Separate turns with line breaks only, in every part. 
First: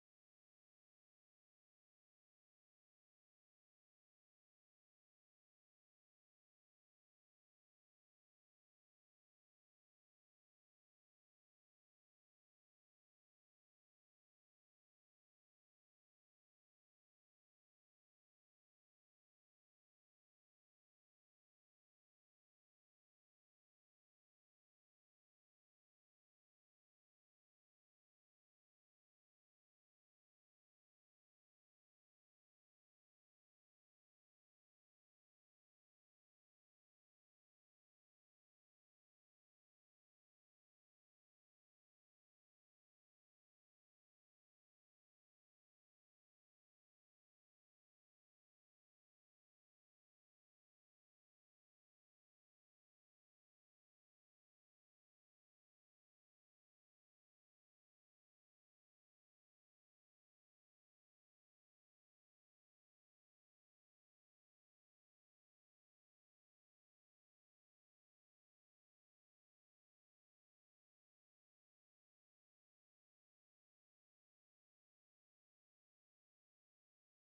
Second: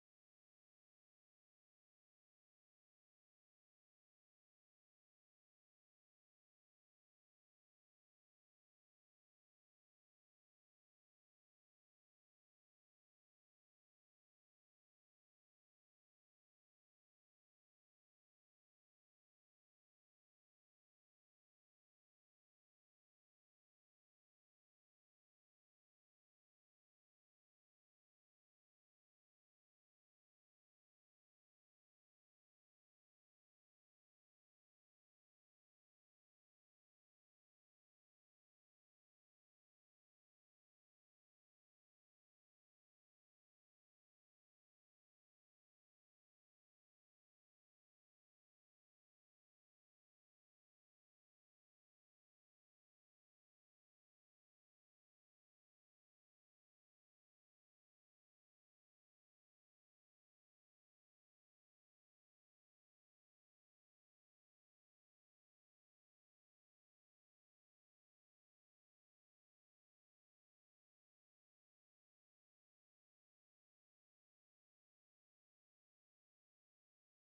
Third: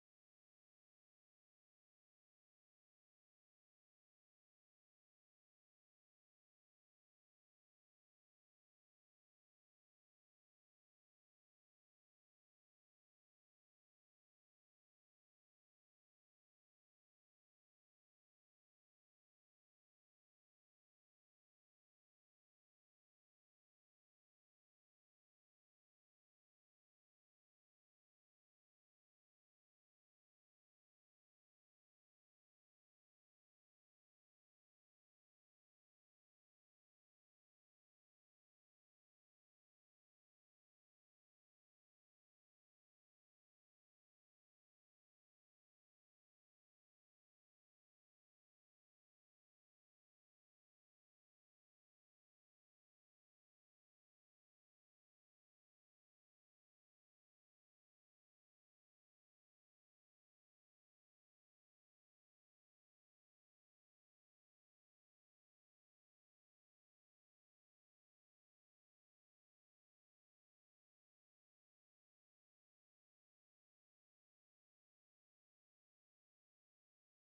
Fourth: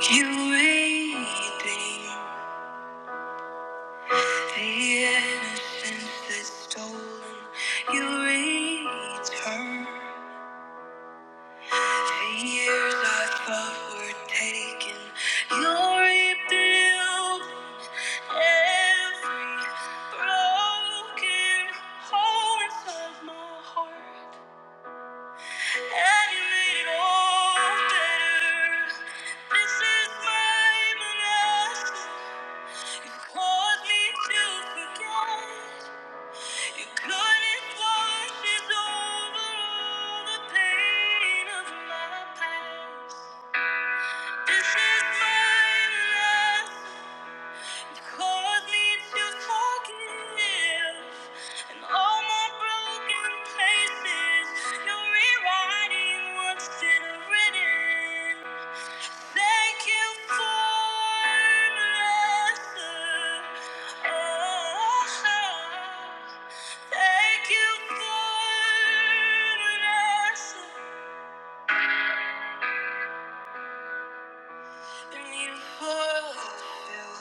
You regain the innocence that's stolen. You return the years I thought were taken. You rebuild every broken heart of my heart, and you made it all better. This is my blessing. Caused me to forget. You couldn't over all the pain of my past. This is my last. You caused me to forgive. And all my broken places, you're rewriting what's been written. Thank you for blessing us. Thank you for blessing. And you fulfill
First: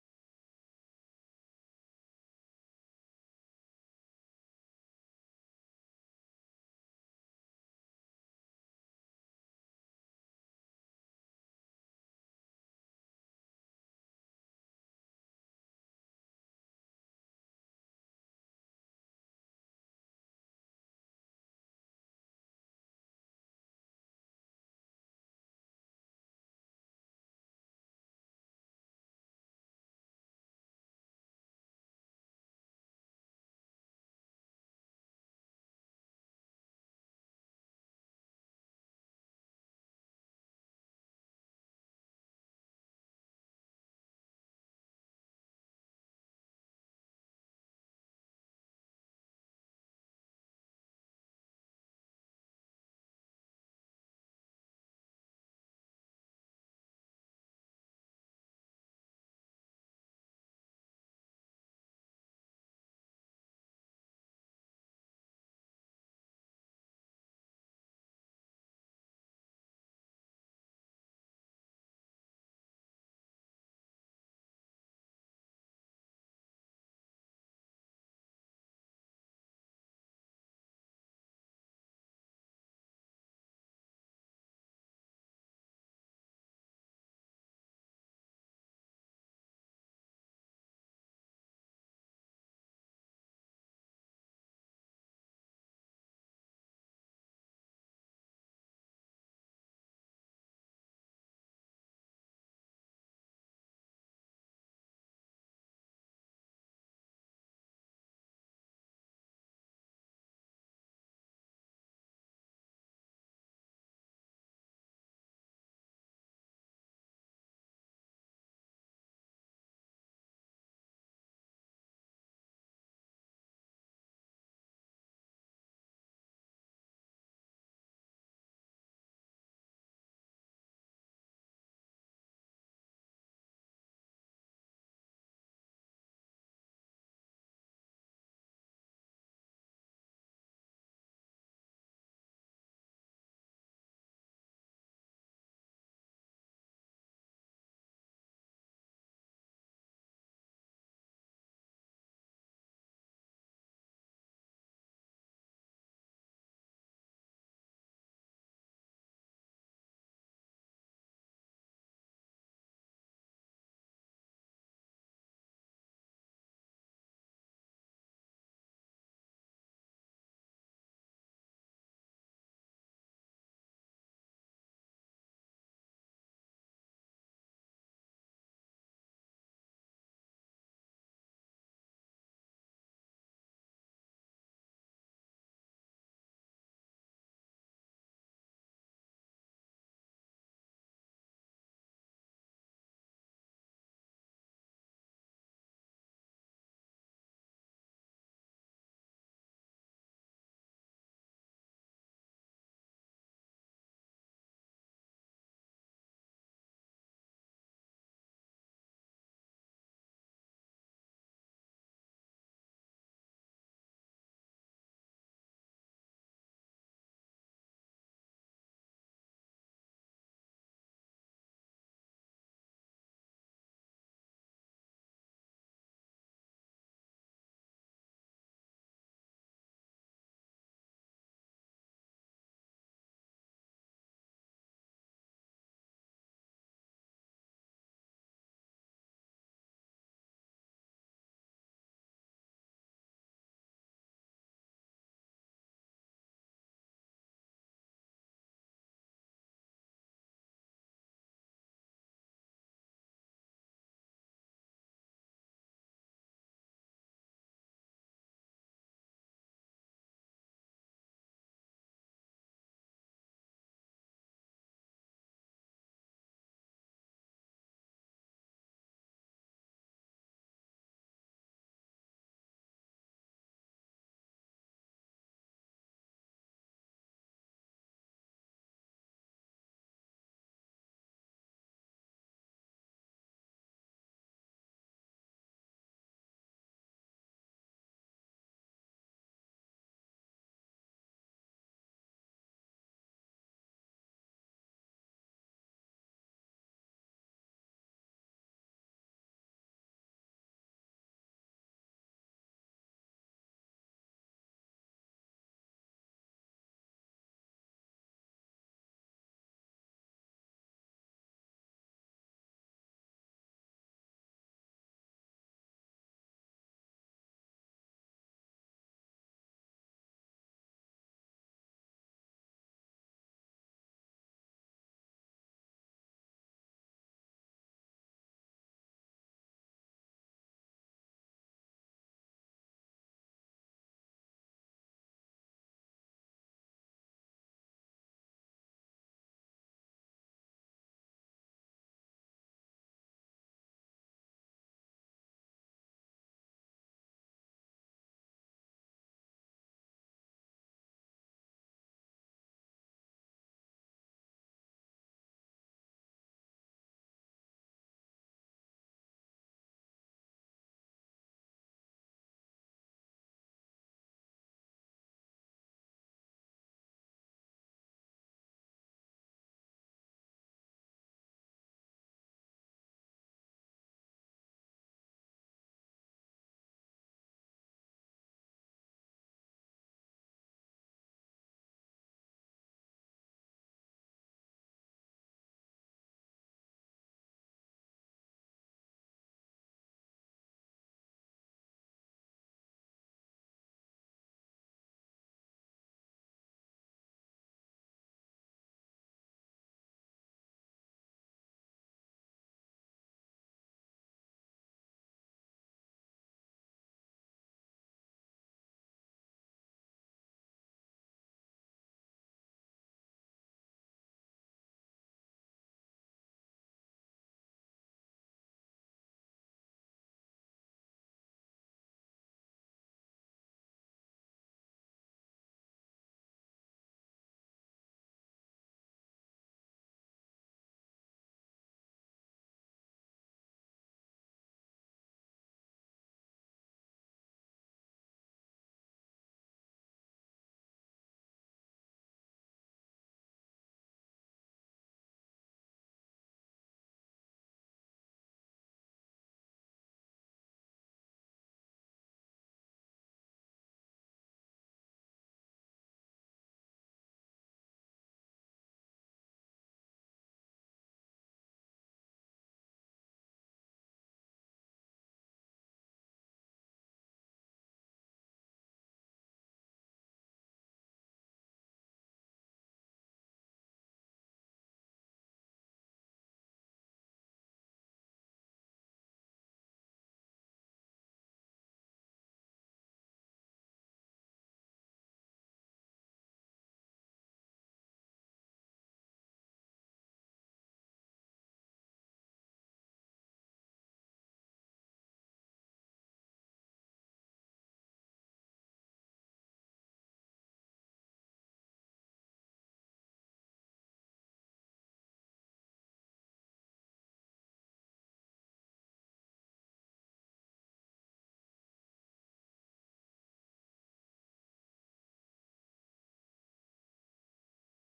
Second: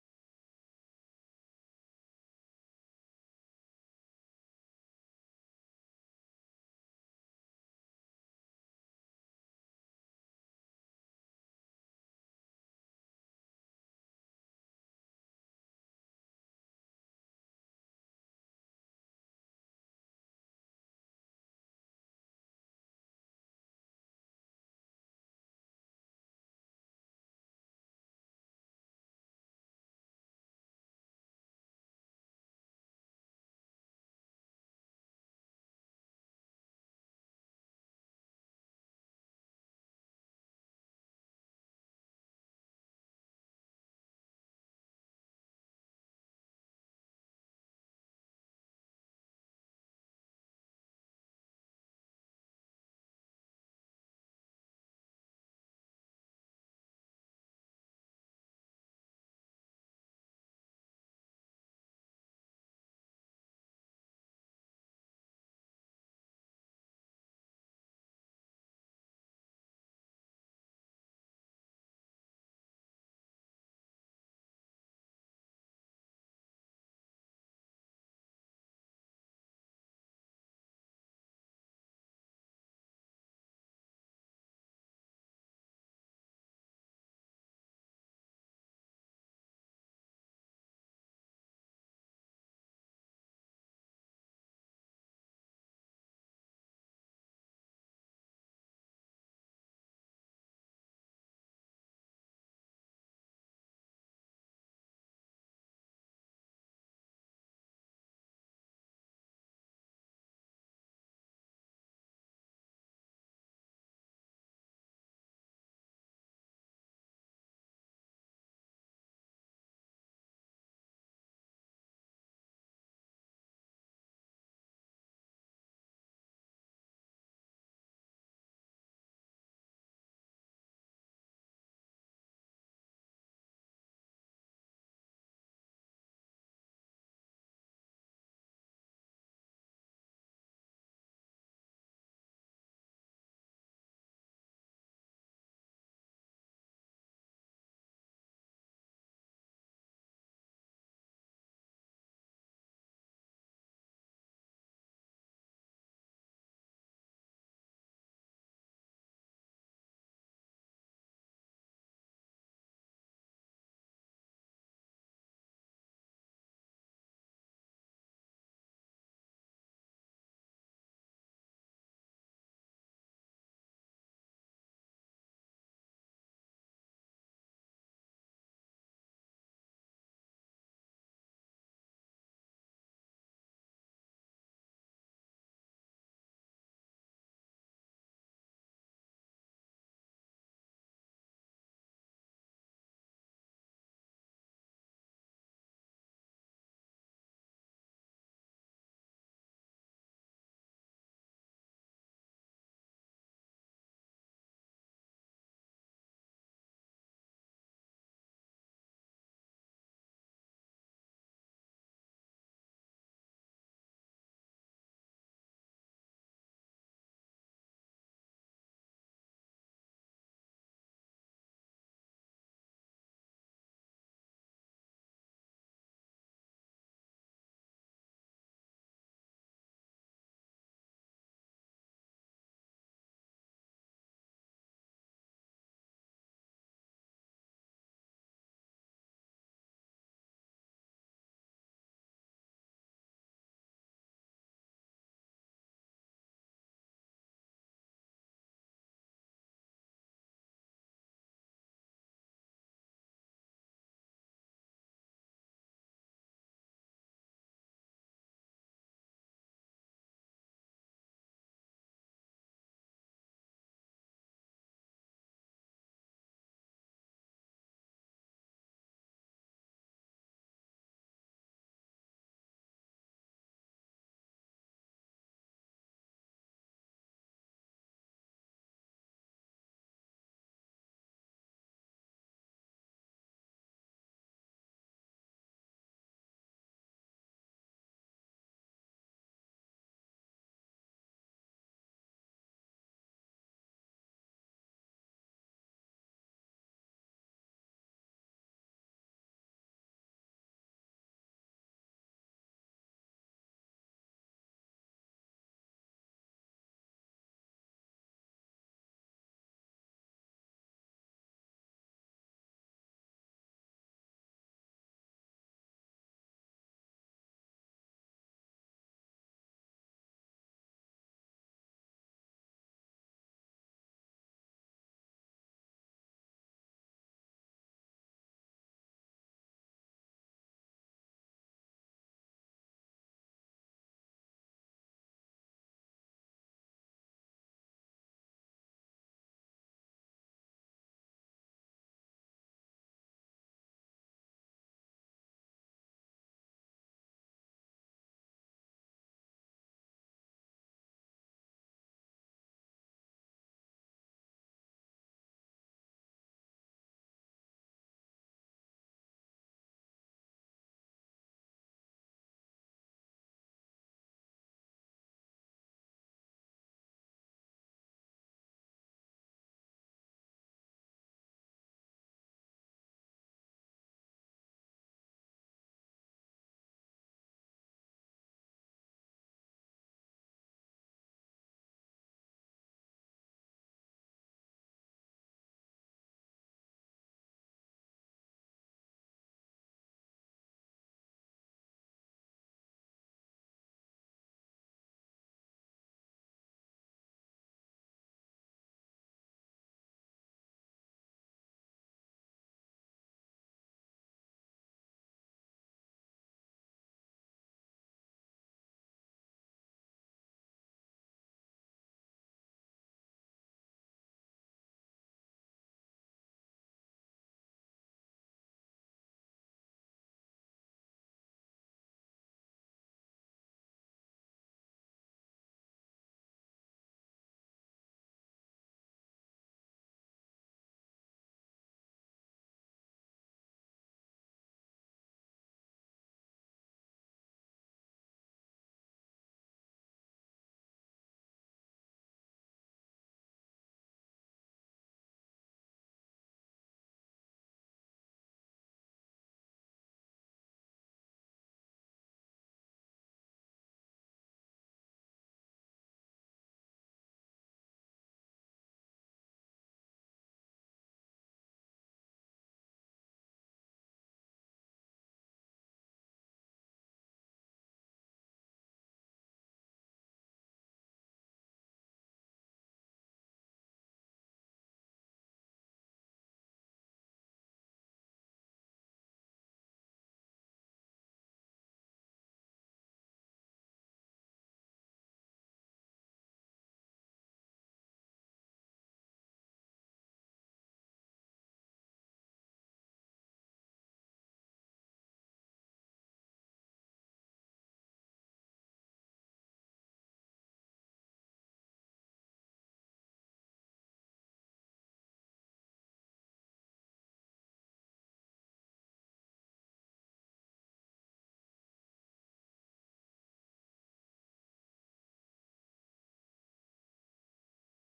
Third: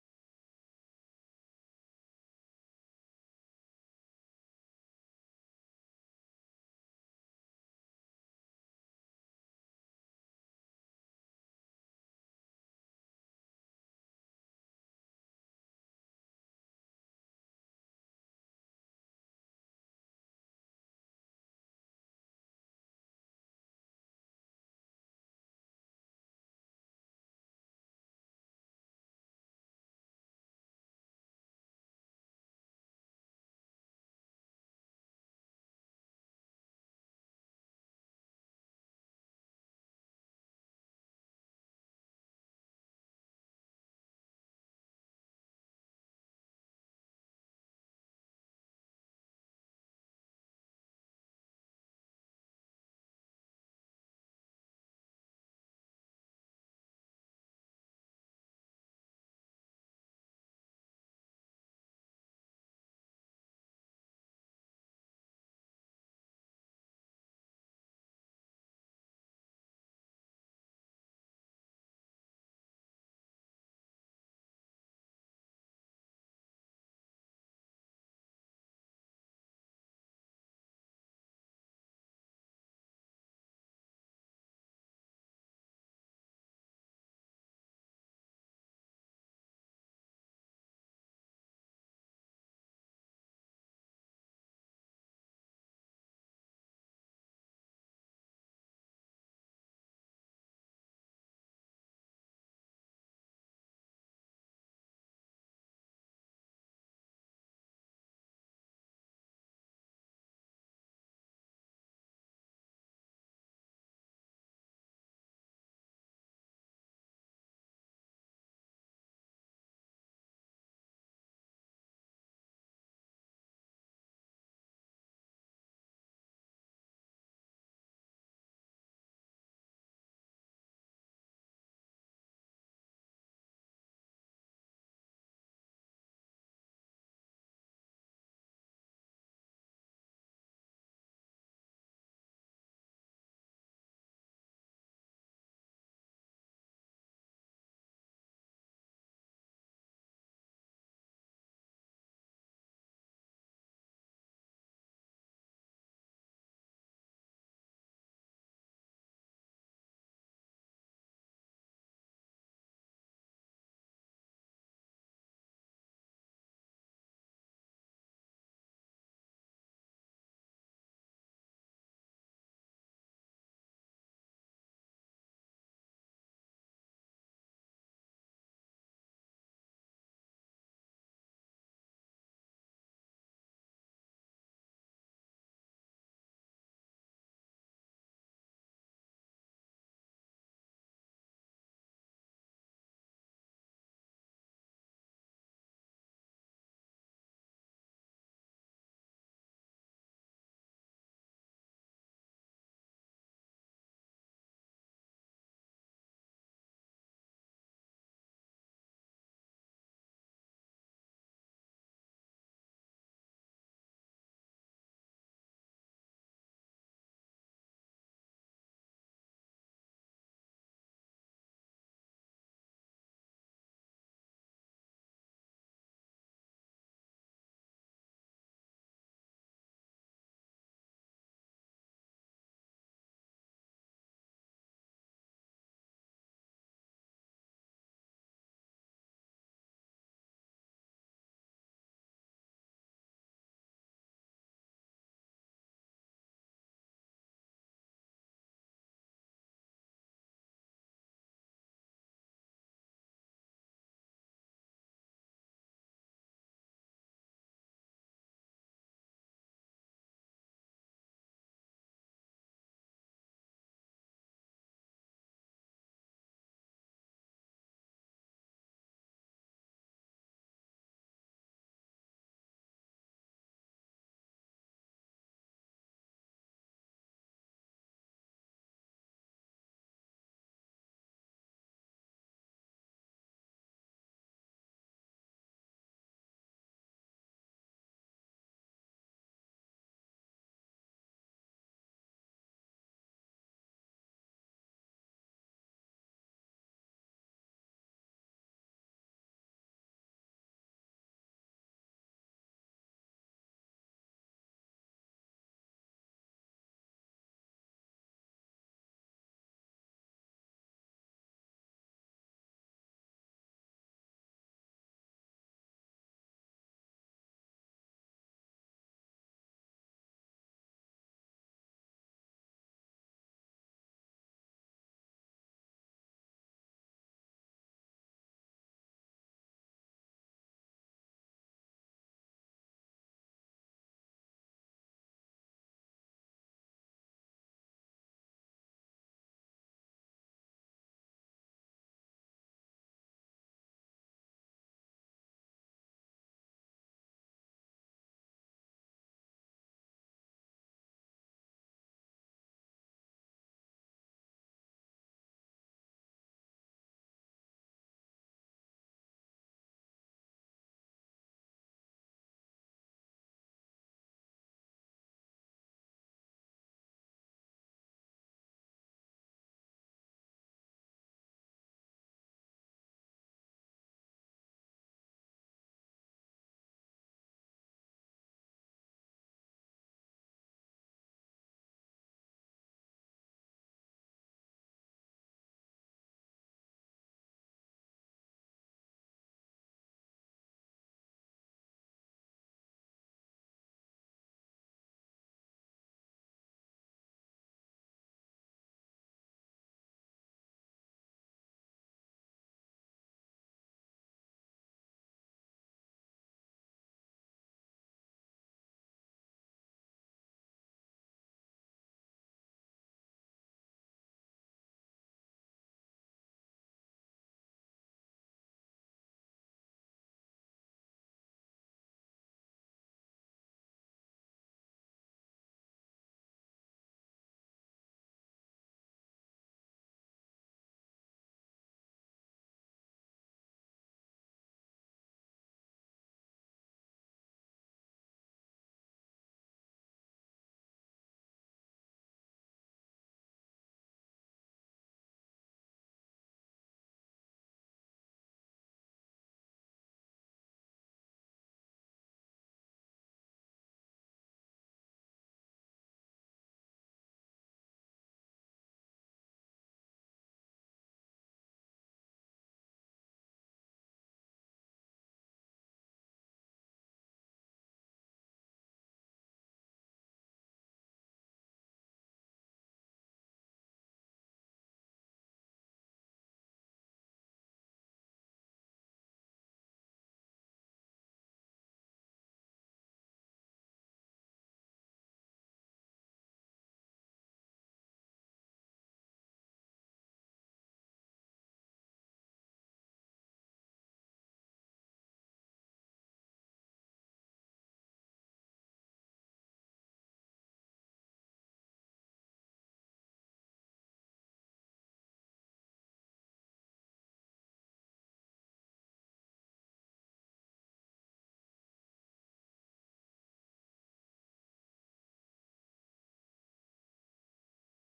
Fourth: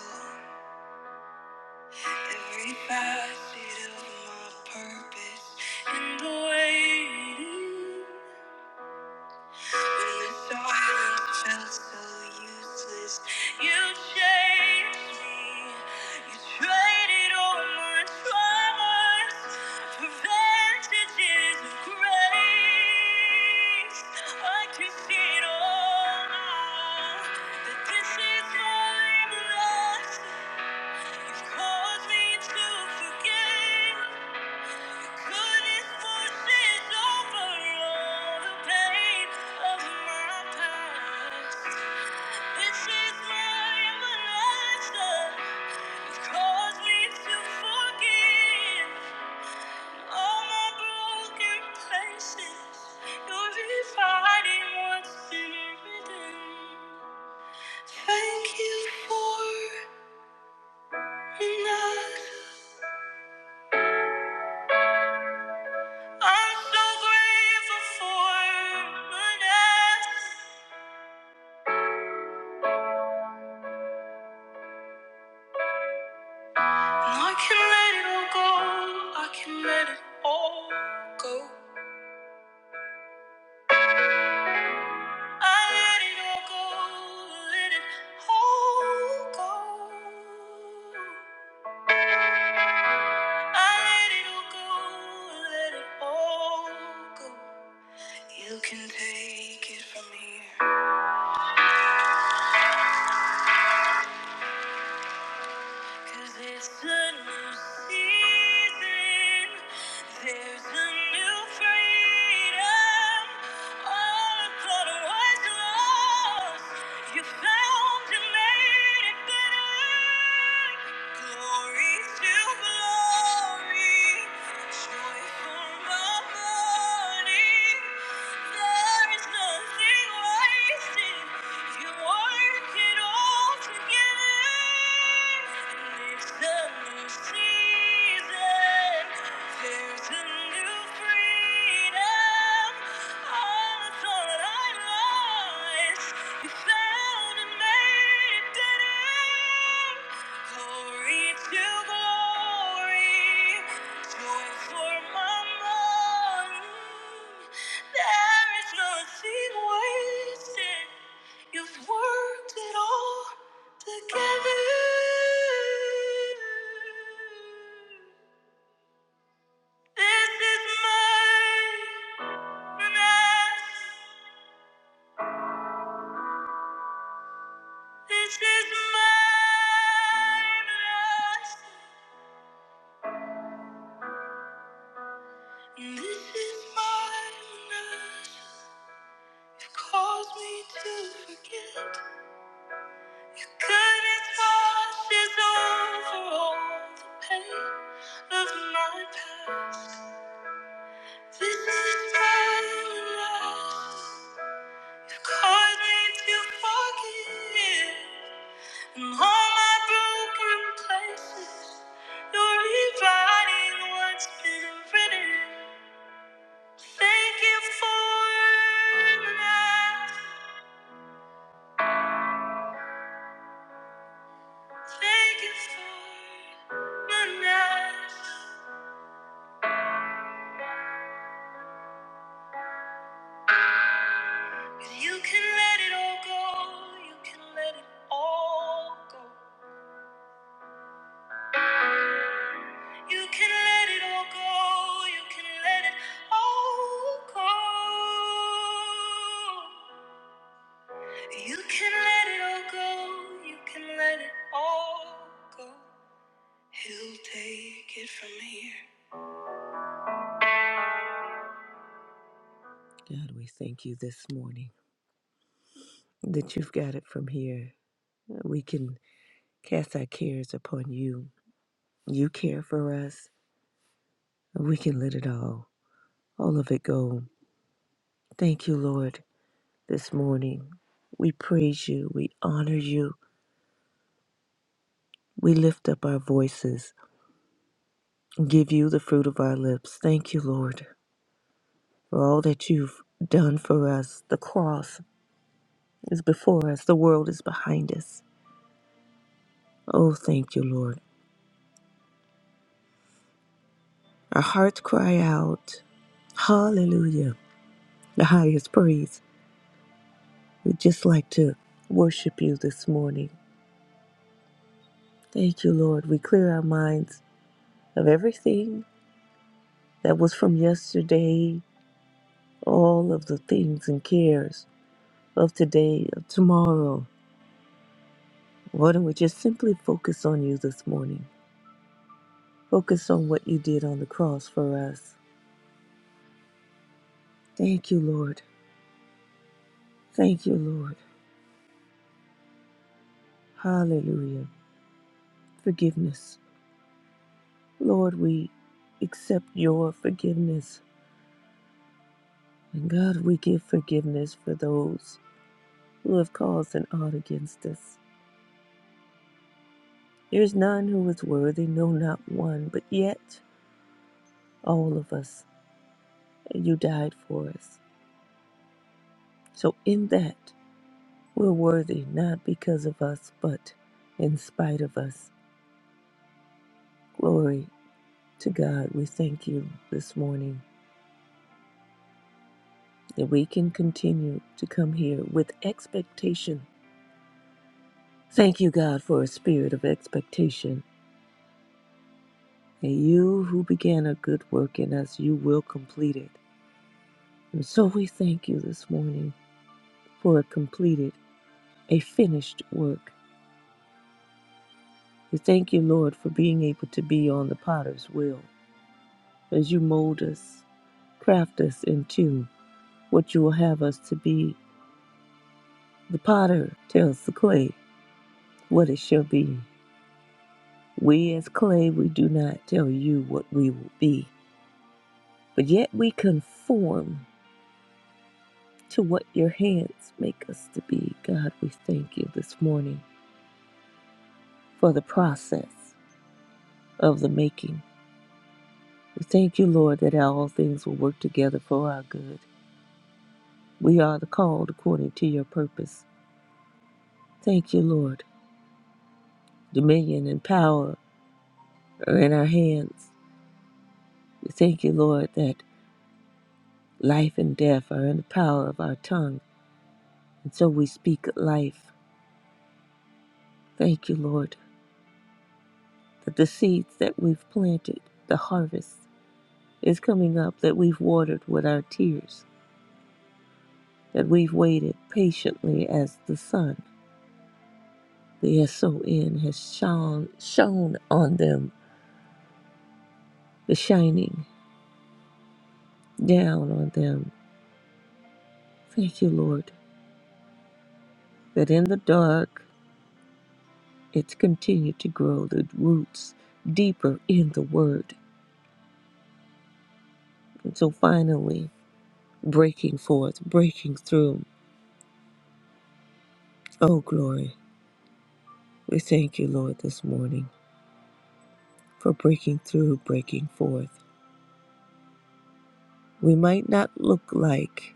every facet of my purpose and waiting. Thank you Good is over all the pain of my past. This is my everlasting. It calls me to forgive all my broken places. You're refining what's been written. Thank you for enough. I'm so grateful for goodness. I can let it all go. I can let it all go. I let it all go. Let it all go. I let it all go. Let it all go. You can take it from here. Cause it's a new season. There's a new freedom. All the clutter was lost. You found and made it better. Glory to glory, joy for the morning. There is nothing wasted. You work it all together. And it's a new season. There's a new freedom. All I thought I lost, you found and made it better. Glory to glory, joy for my morning. There is nothing wasted. You've worked it all together. This is my blessing. This is my blessing. This is my blessing. Cause me to forget. Your goodness washes over all the pain of my past. This is time enough. you caused me to forgive. And all my broken places, you're rewriting what's been written. Thank you for nothing. Thank you for my nights. If you can let it all go, you can let it all go. You can let it all go, you can let it all go. You can let it all go, you can let it all go. He'll take it from here. God, we thank you this morning that you've got it from here. We can cast our cares upon you You care for us. We can let it all, all of it go. Thank you, Lord, this morning. We praise you. We honor you. We lift up our voices and give you the fruit of our lips. Thank you, Lord, for all that you've done for us. The cross is before us, the world is behind us. Oh, thank you, Lord. Our hearts cry out, Hallelujah, the highest praise. We'd just like to worship you this morning. Thank you, Lord. We clear our minds of everything that was from yesterday, all of the things and cares of today, of tomorrow. Why don't we just simply focus on you this morning? Focus on what you did on the cross for us. Thank you, Lord. Thank you, Lord. Hallelujah. Forgiveness. Lord, we accept your forgiveness. And God, we give forgiveness for those who have caused an odd against us. There is none who is worthy, no, not one, but yet all of us, you died for us. So, in that, we're worthy, not because of us, but in spite of us. Glory to God. We thank you this morning that we can continue to come here with expectation. Thank you, God, for a spirit of expectation. And you who began a good work in us, you will complete it. And so we thank you this morning for it completed. a finished work. We thank you, Lord, for being able to be on the potter's wheel as you mold us, craft us into what you will have us to be. The potter tells the clay what it shall be. We, as clay, we do not tell you what we will be, but yet we conform to what your hands make us to be. God, we thank you this morning for the process of the making. We thank you, Lord, that all things will work together for our good We are the called according to your purpose. Thank you, Lord. Dominion and power are in our hands. We thank you, Lord, that life and death are in the power of our tongue. And so we speak life. Thank you, Lord, that the seeds that we've planted, the harvest is coming up, that we've watered with our tears, that we've waited patiently as the sun, the S-O-N, has shone, shone on them, the shining down on them Thank you, Lord, that in the dark it's continued to grow the roots deeper in the Word. and so finally, breaking forth, breaking through. Oh, glory. We thank you, Lord, this morning for breaking through, breaking forth. We might not look like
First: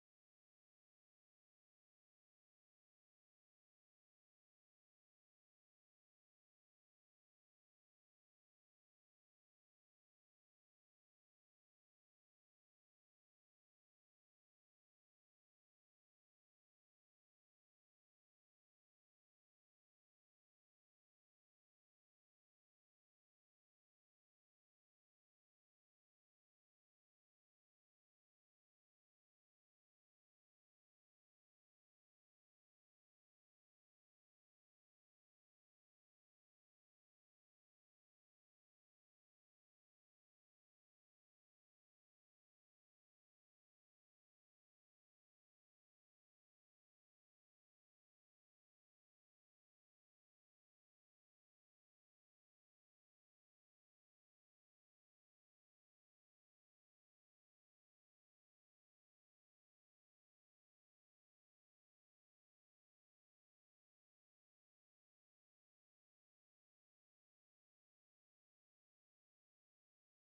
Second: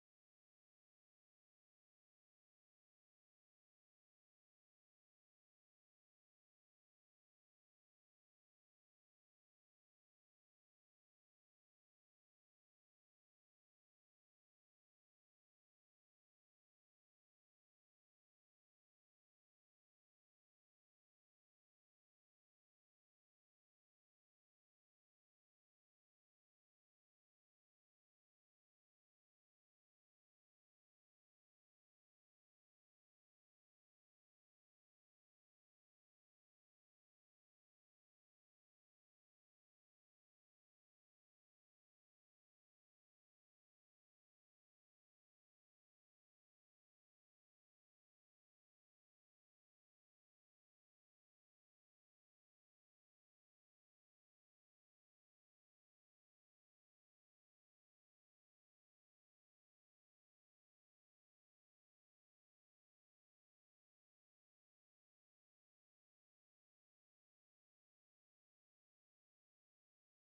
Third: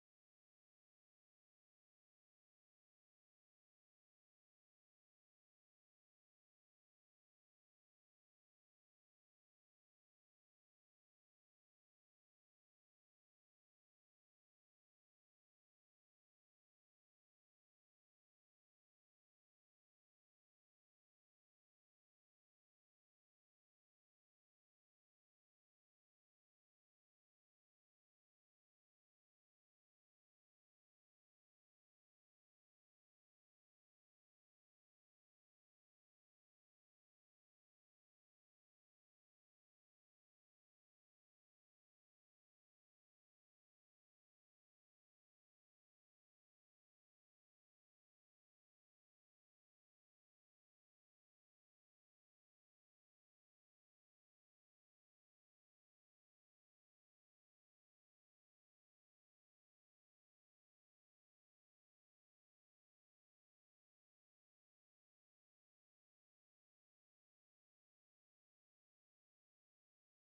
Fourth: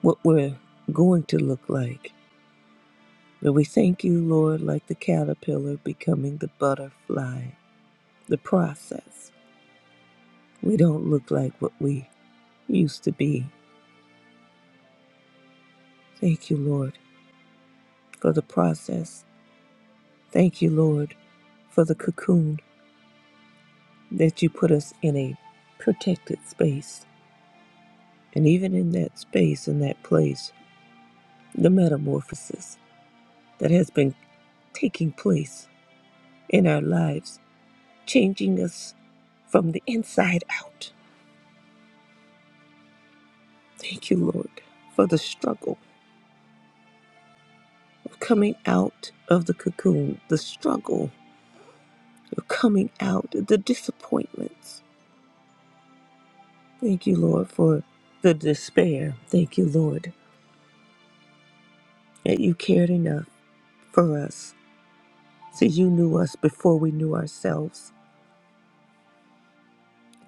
what we're going to look like, but we thank you, Lord, like the caterpillar becoming the butterfly, the process. We don't look like what we used to be Thank you, Lord, for the process. Thank you, Lord, for the cocoon that you put us in a protected space. And even in that space, in that place, the metamorphosis that has been taking place in our lives, changing us from the inside out. Thank you, Lord, for the struggle of coming out of the cocoon, the struggle of coming out, the disappointments, Thank you, Lord, for the despair. Thank you, Lord, that you cared enough for us. See, you knew us before we knew ourselves.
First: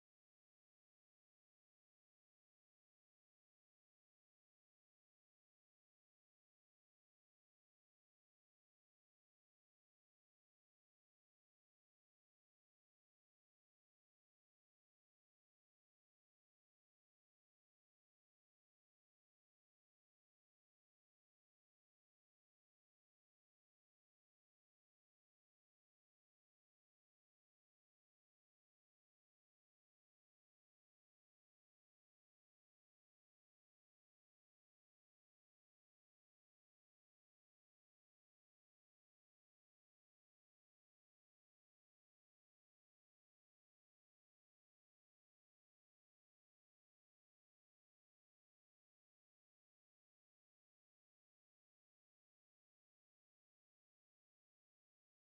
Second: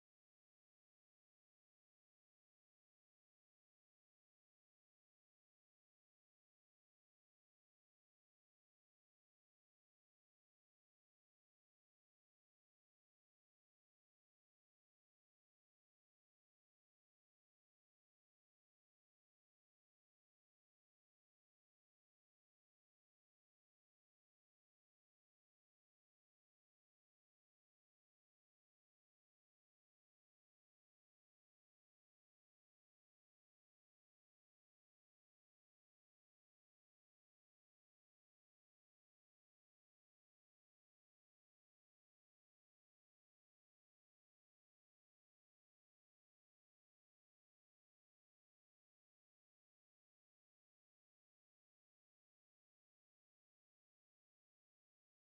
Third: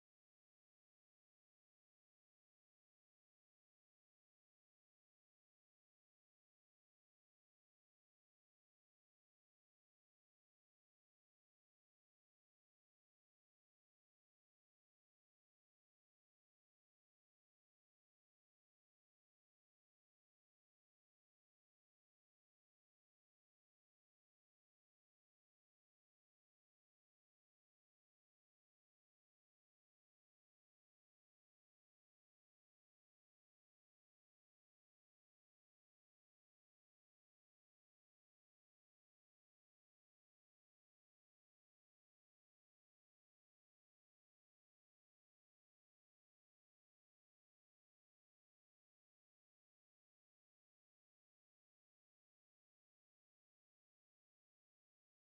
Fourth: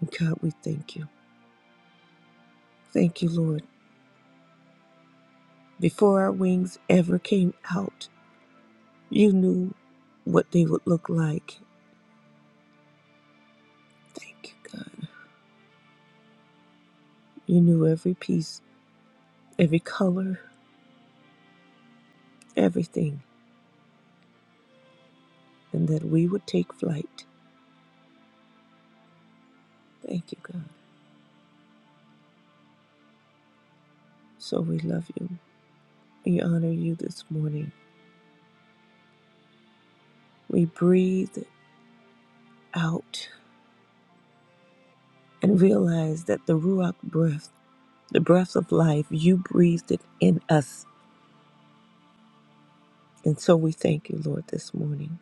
And God, we thank you. Thank you, Lord. Before our wings ever came out, you knew what they would look like. Thank you, God. You knew every piece, every color, everything, and that we would take flight. Thank you, God. So we love you. We honor you this morning. We breathe out and realize that the Ruach breath, the breath of life, you breathed it in us. And so we thank you, Lord, this morning.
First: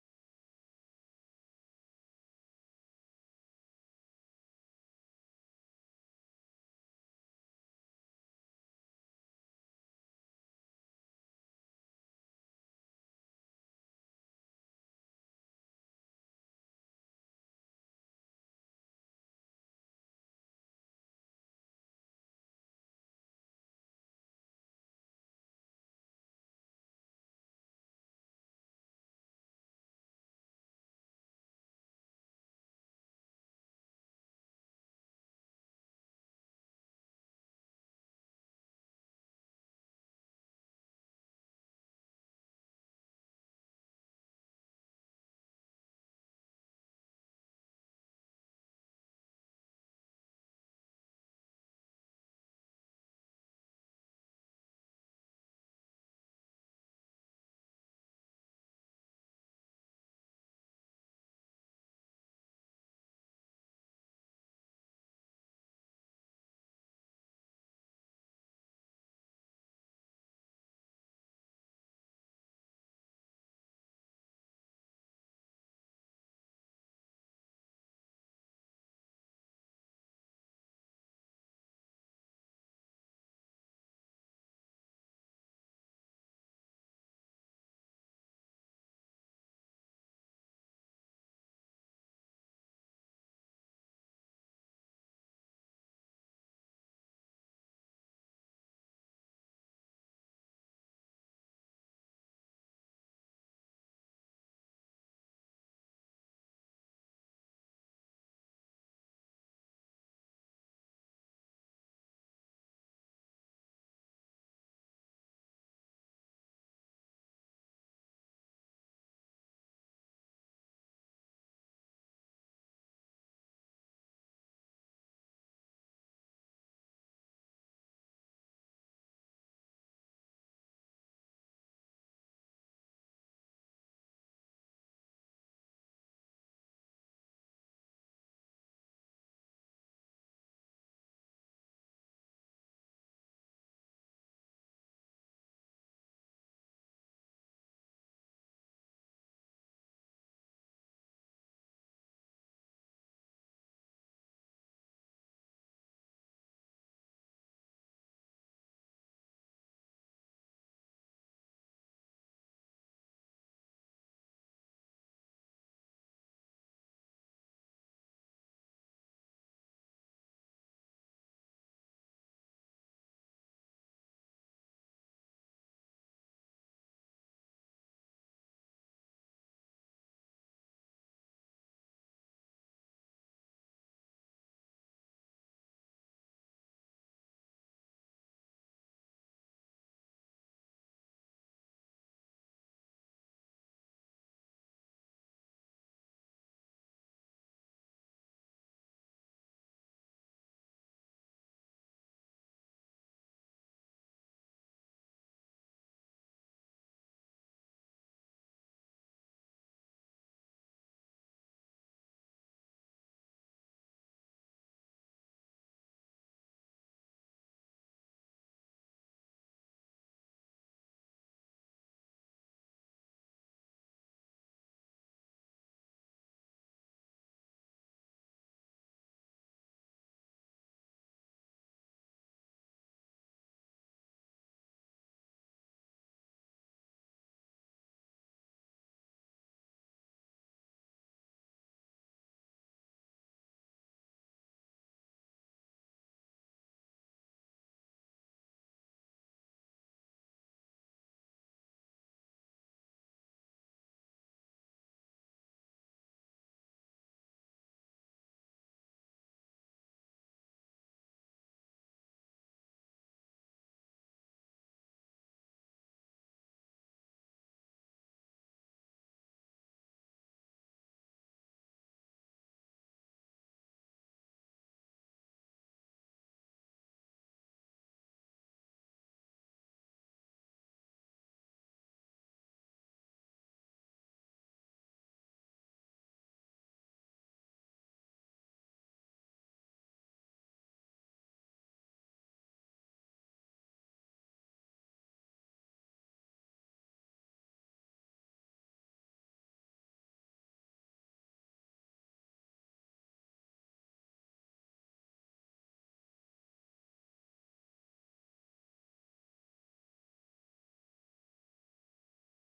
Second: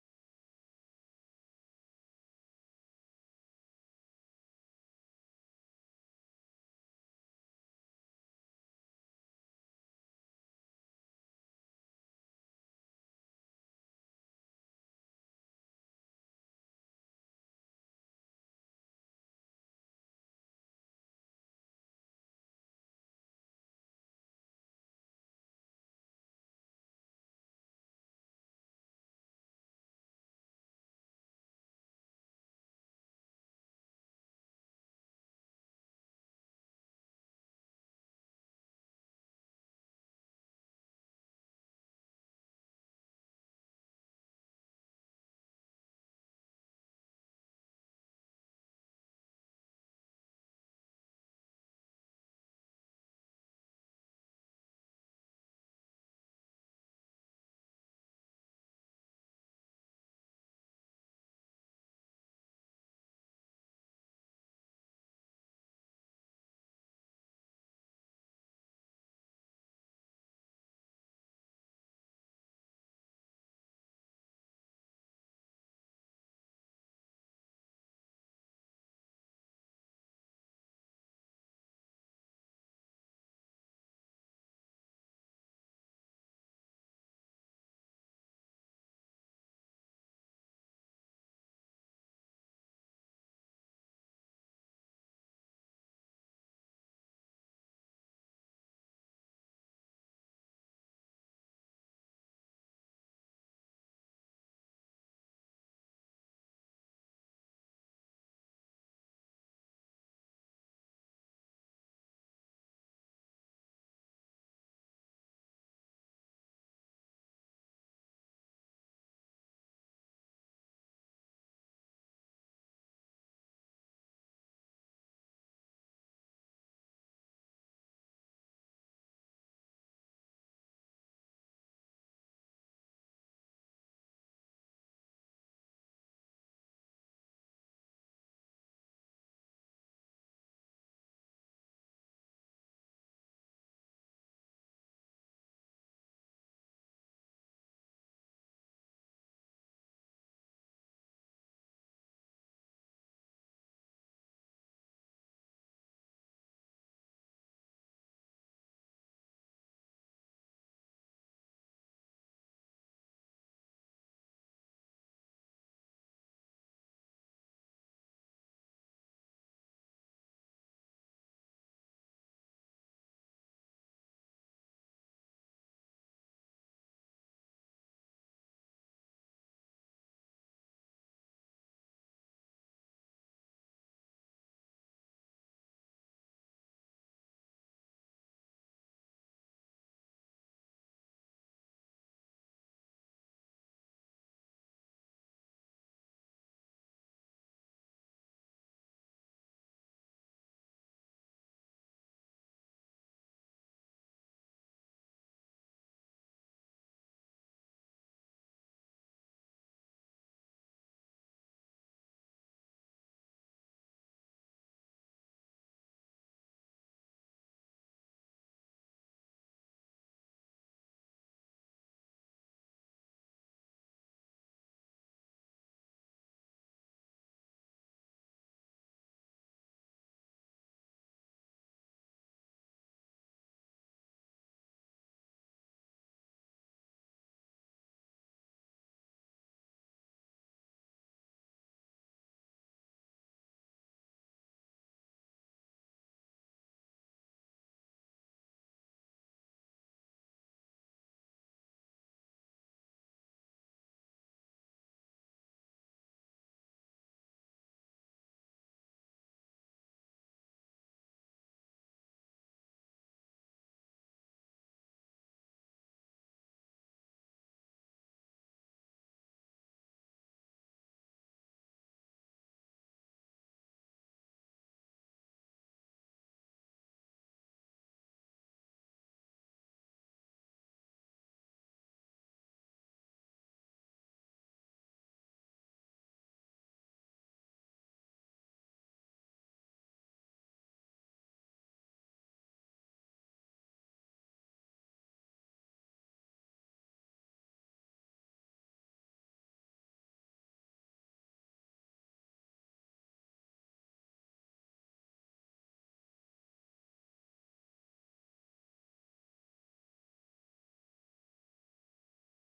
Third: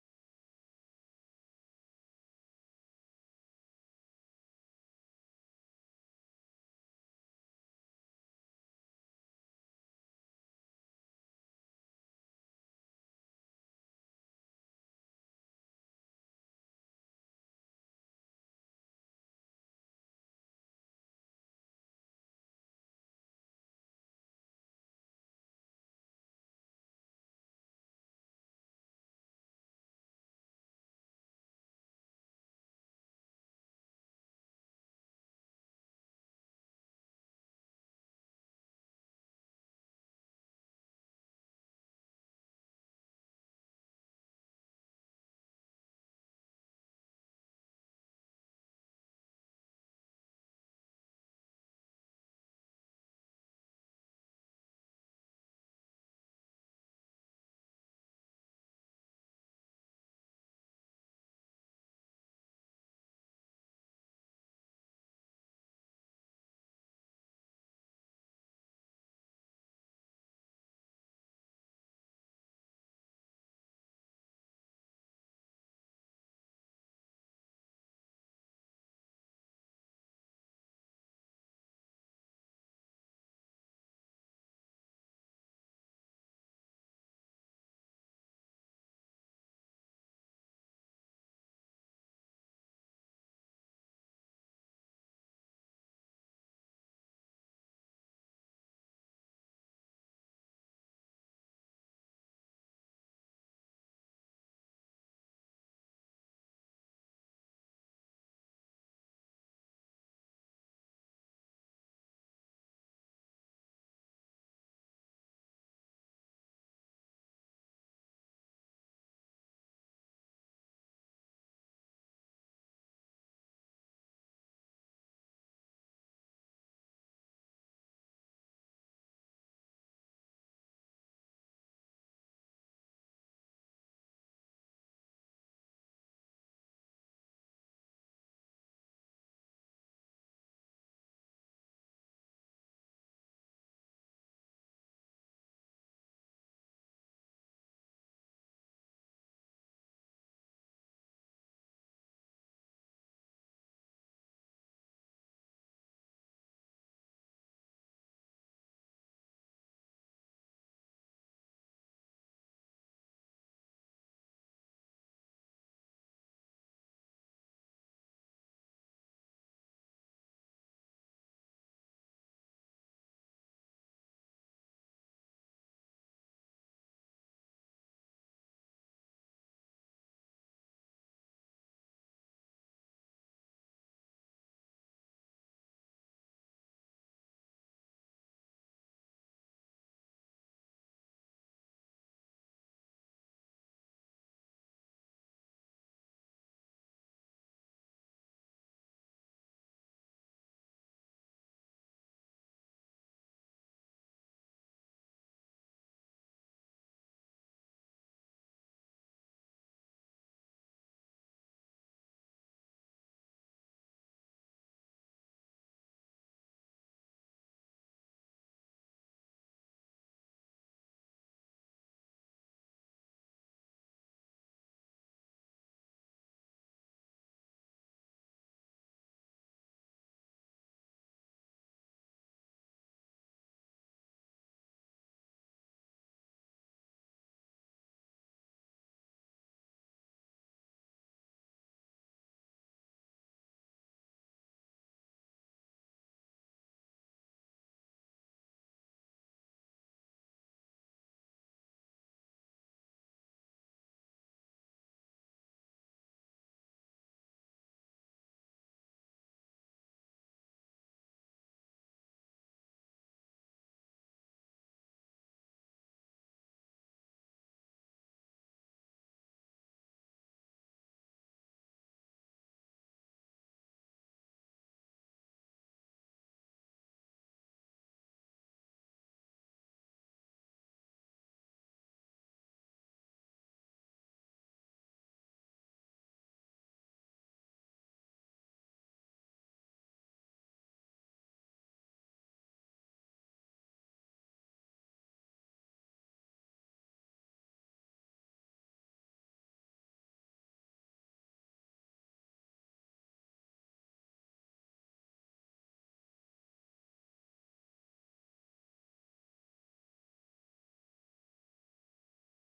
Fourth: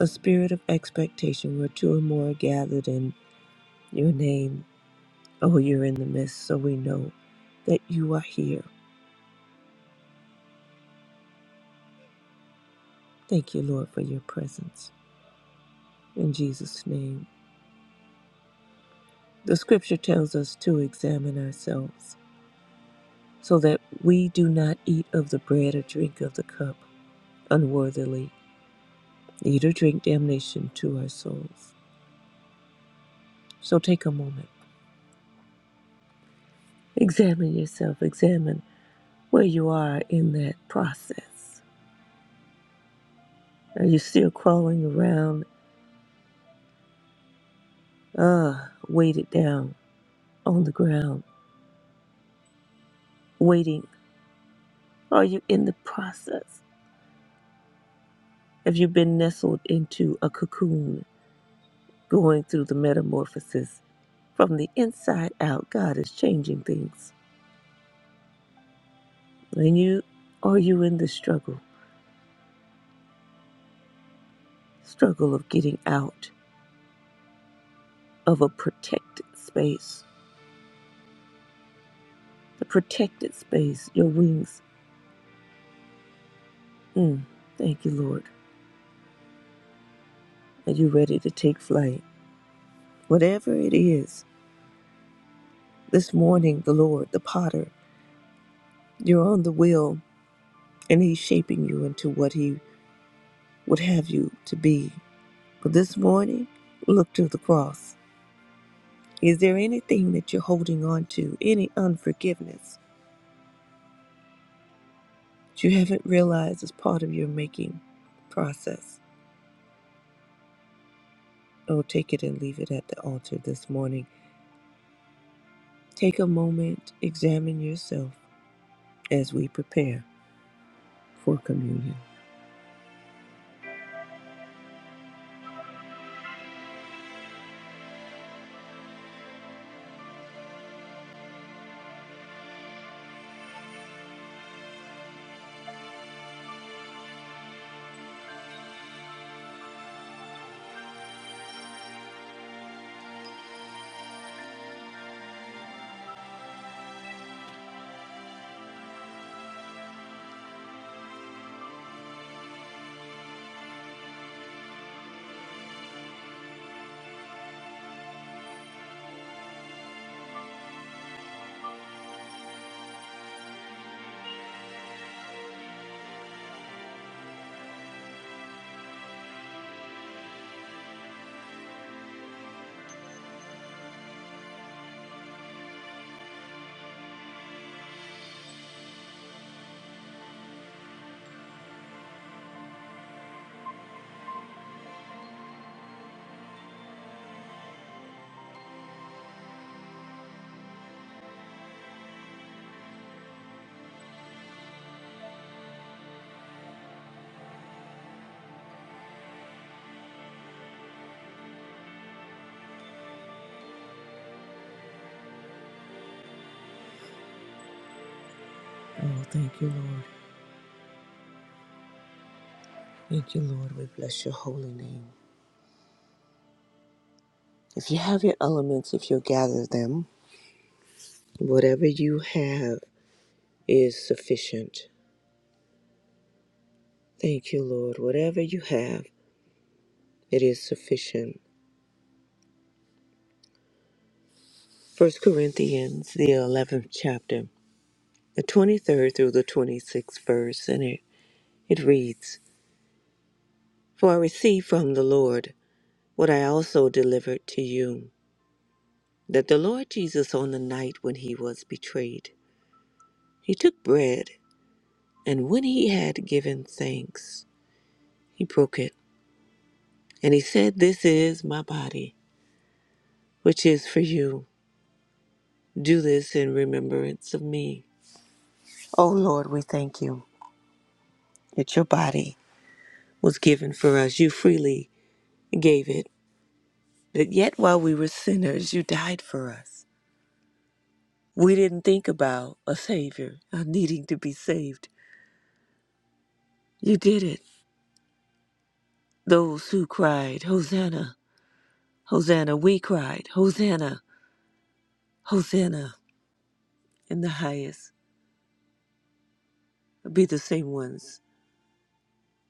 A spirit of expectation where two or more are gathered in your name. Oh, you're in the midst, so we know that you are here. Thank you, Lord, for your presence. In Jesus' name. The scripture tells us to examine ourselves so that we do not eat of the bread or drink of the cup unworthily, eat or drink damnation to our souls. So take a moment, examine yourself, examine where you are in that process. Are you still crawling around, uh, weighted down on the ground, waiting? Are you in the process? Have you been nestled into a cocoon, going through the metamorphosis from the inside out? God is changing things, and you are you in the struggle, struggle of getting out of a protected space the protected space, your wings. Mm, thank you, Lord. Are you ready to take flight? Whatever it is, this morning, the Lord, the potter, you're on the wheel and he's shaping you into what he would have you to be. But this morning, look to the cross. Is there anything that you're holding on to, any unforgiveness that you haven't realized is part of your making process? Oh, take it and leave it at the altar this morning. Take a moment, examine yourself. as we prepare for communion. Oh, thank you, Lord. Thank you, Lord. We bless your holy name. If you have your elements, if you gather them, whatever you have is sufficient. Thank you, Lord. Whatever you have, it is sufficient. First Corinthians, the 11th chapter, the 23rd through the 26th verse, and it, it reads For I received from the Lord what I also delivered to you, that the Lord Jesus, on the night when he was betrayed, He took bread, and when he had given thanks, he broke it, and he said, This is my body, which is for you. Do this in remembrance of me. O Lord, we thank you that your body was given for us. You freely gave it. But yet, while we were sinners, you died for us. We didn't think about a Savior or needing to be saved. You did it. Those who cried, Hosanna, Hosanna, we cried, Hosanna, Hosanna. and the highest be the same ones.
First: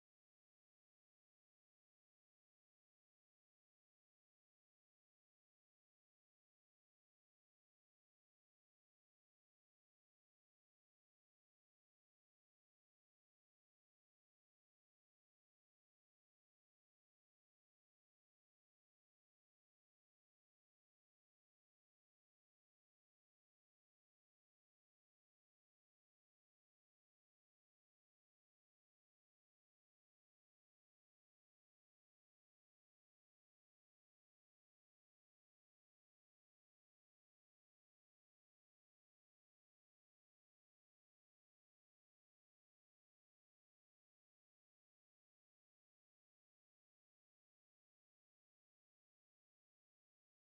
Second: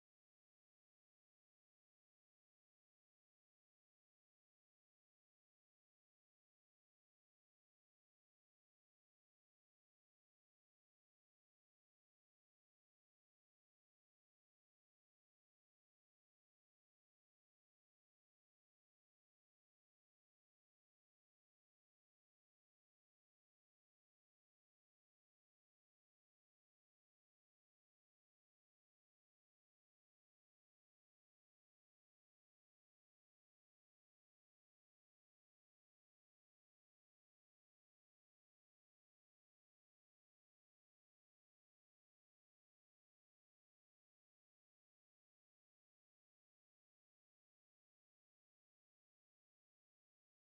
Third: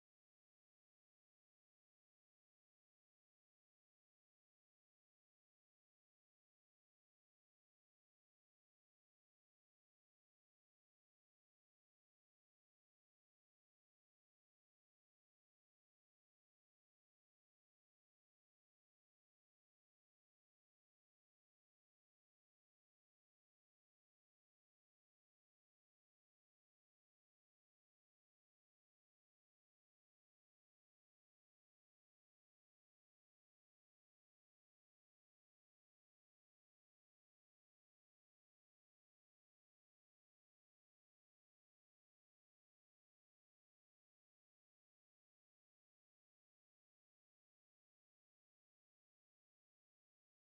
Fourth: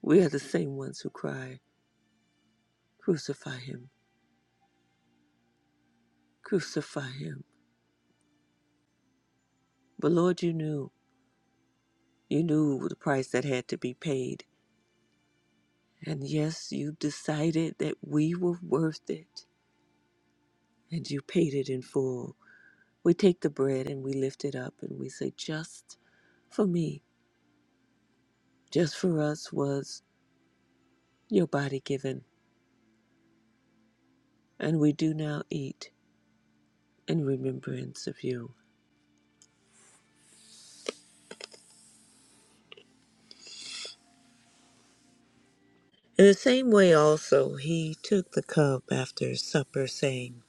We are the same ones who cry, Crucify him, crucify him. But Lord, you knew, you knew the price that had to be paid. And yes, you decided that we were worth it, and you paid it in full. We take the bread and we lift it up and we say, Just for me, just for us was your body given, and we do now eat in remembrance of you. In the same way also he took the cup after supper, saying,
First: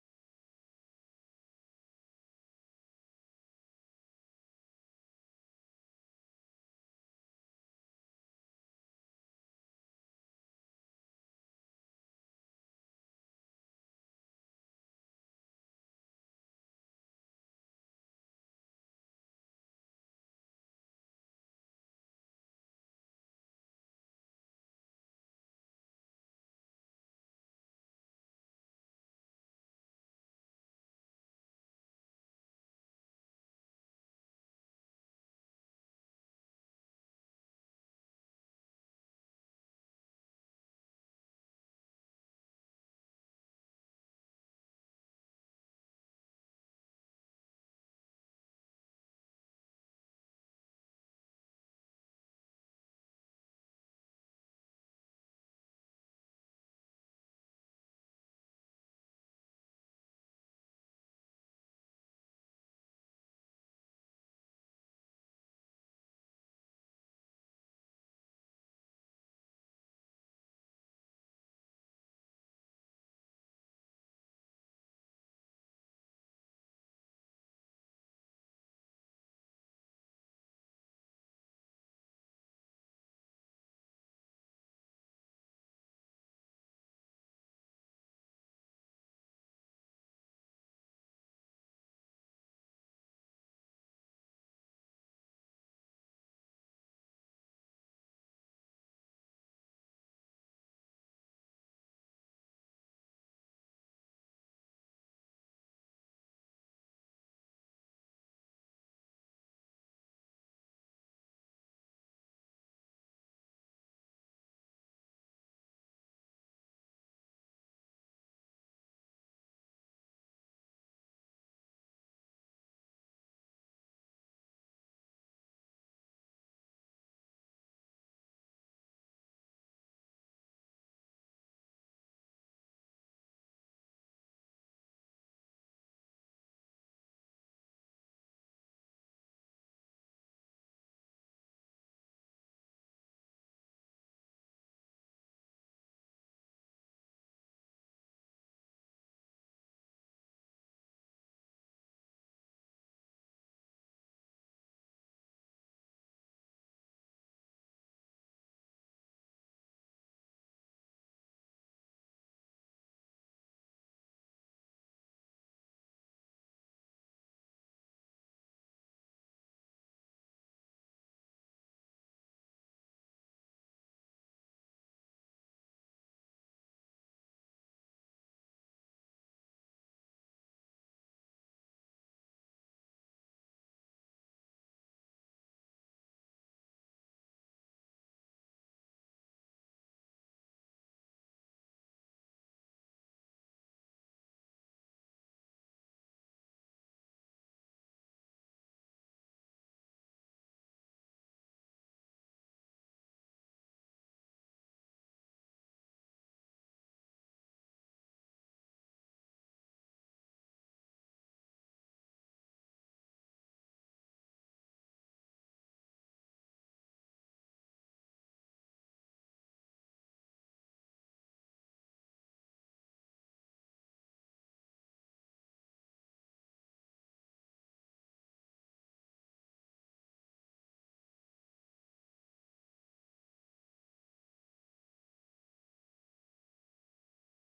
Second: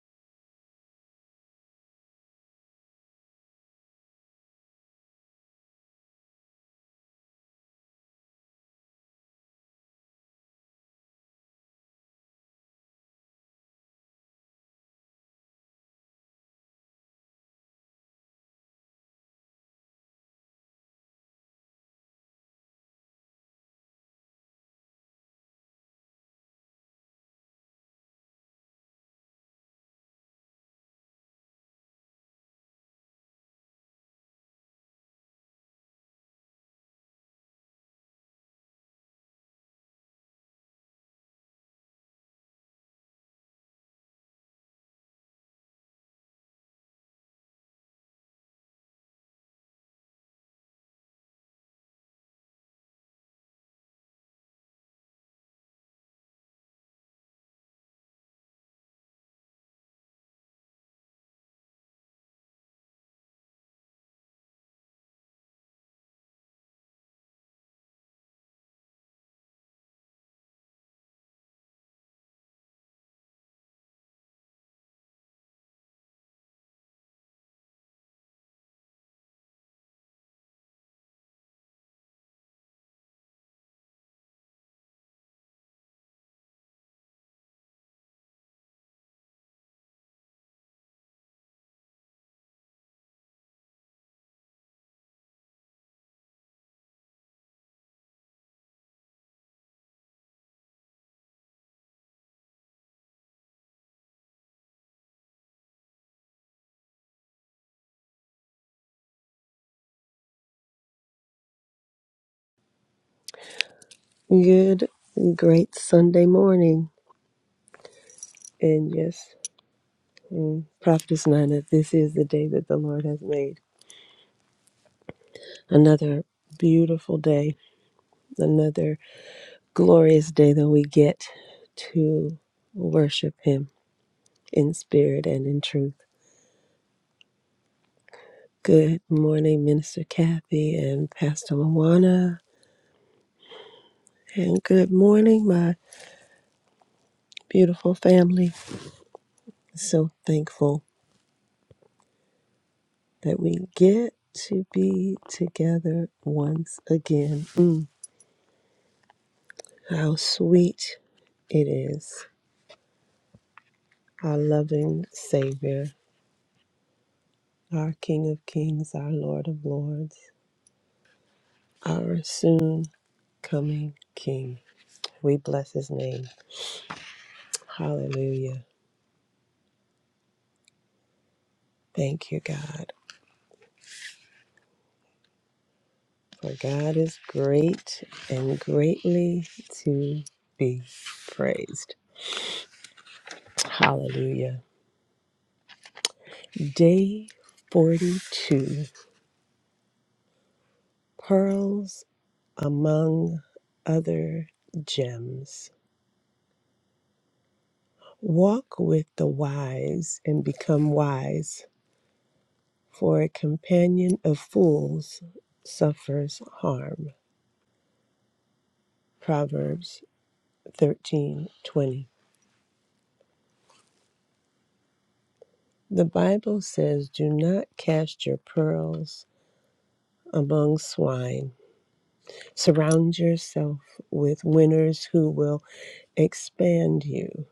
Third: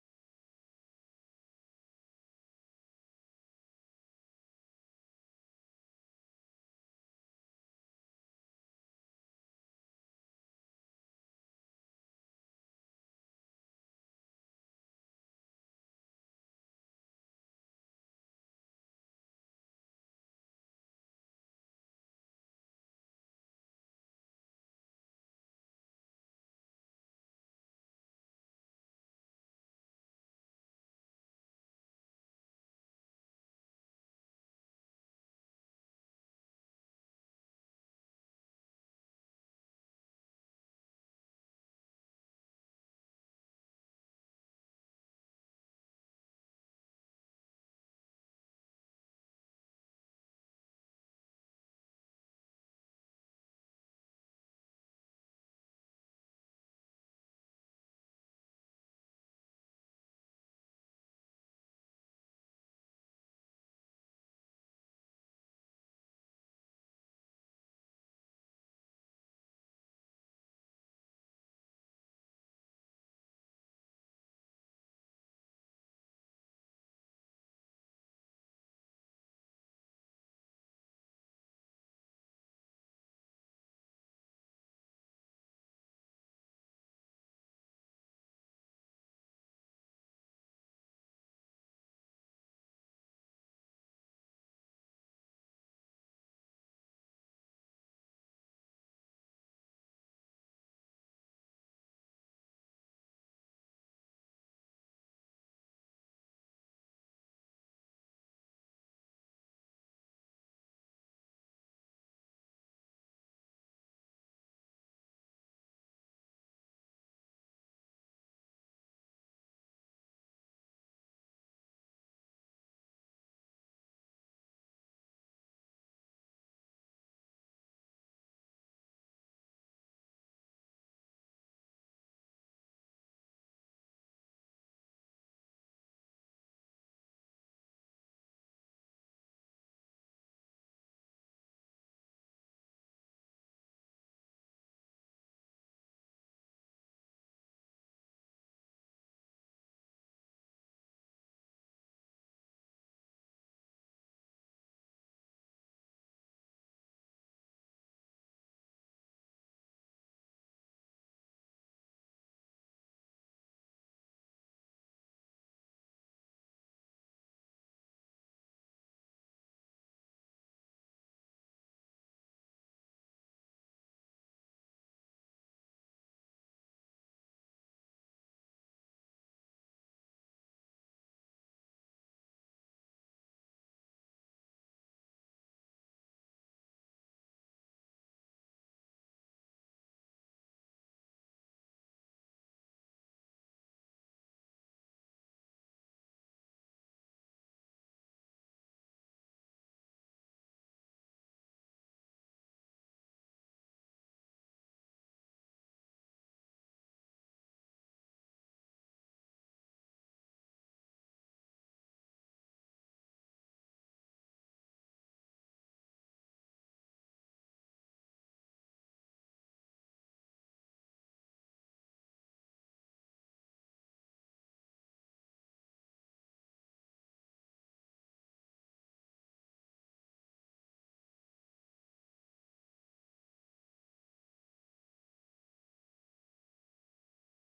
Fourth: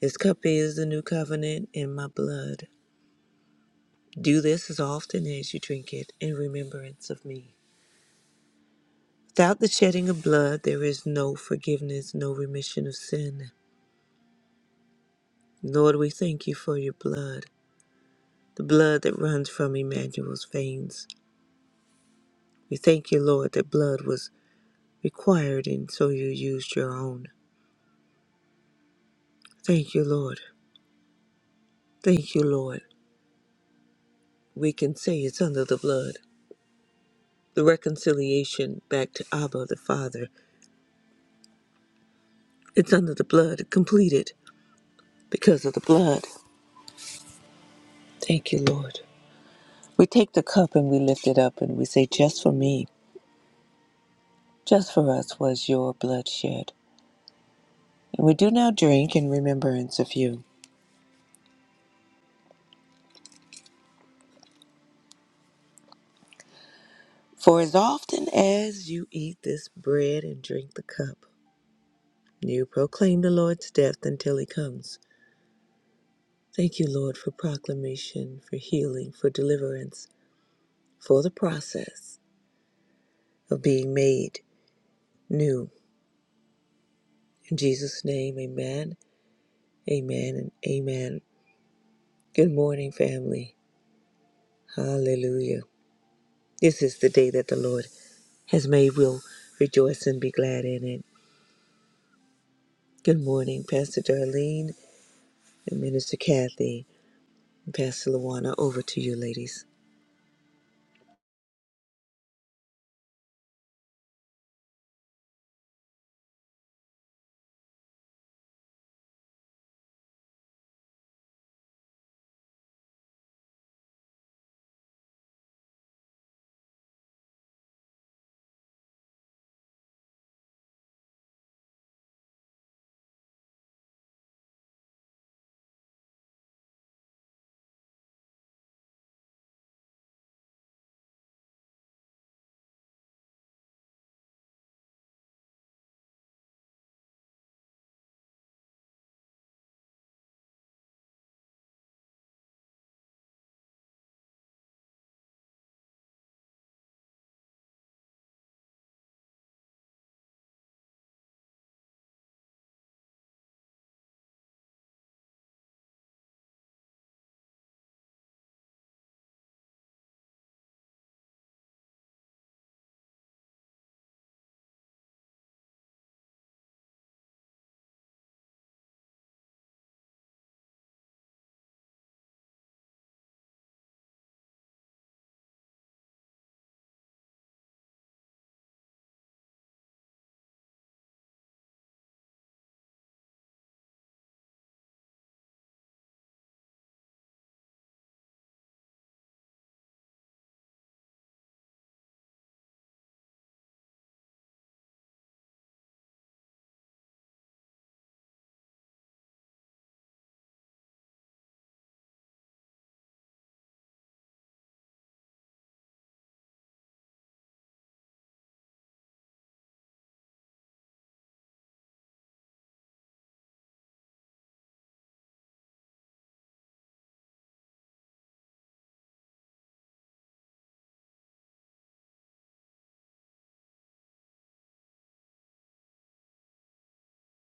This cup is the new covenant in my blood. Do this as often as you drink it in remembrance of me. Without the shedding of blood, there is no forgiveness, no remission of sin. Lord, we thank you for your blood, the blood that runs from Emmanuel's veins. We thank you, Lord, that blood was required and so you used your own. Thank you, Lord. Thank you, Lord. We can say it's under the blood. the reconciliation back to Abba the Father. It's under the blood, completed because of the blood. Thank you, Lord. We take the cup and we lift it up and we say, Just for me, just for us was your blood shed. And we do now drink in remembrance of you. For as often as you eat this bread and drink the cup, you proclaim the Lord's death until he comes. Thank you, Lord, for proclamation, for healing, for deliverance, for the process of being made new In Jesus' name, amen, amen, and amen. Good morning, family. Hallelujah. This is the day that the Lord has made. We'll rejoice and be glad in it. Good morning, Pastor Darlene and Minister Kathy and Pastor Luana. Over to you, ladies.
Good, great Sunday morning. And yes, mm, Prophetess Nina, this is the day that the Lord has made. Another beautiful day, another glorious day that we get to worship Him in spirit and in truth. Good morning, Minister Kathy and Pastor Moana. And good morning, my beautiful family. So thankful that we get to be together once again. Mm. How sweet it is, our loving Savior, our King of Kings, our Lord of Lords, our soon coming King. We bless his name. Hallelujah. Thank you, God. For God is great and greatly to be praised. Hallelujah. Day 42 Pearls among other gems. Walk with the wise and become wise, for a companion of fools suffers harm. Proverbs 13:20. The Bible says, "Do not cast your pearls among swine. Surround yourself with winners who will expand you."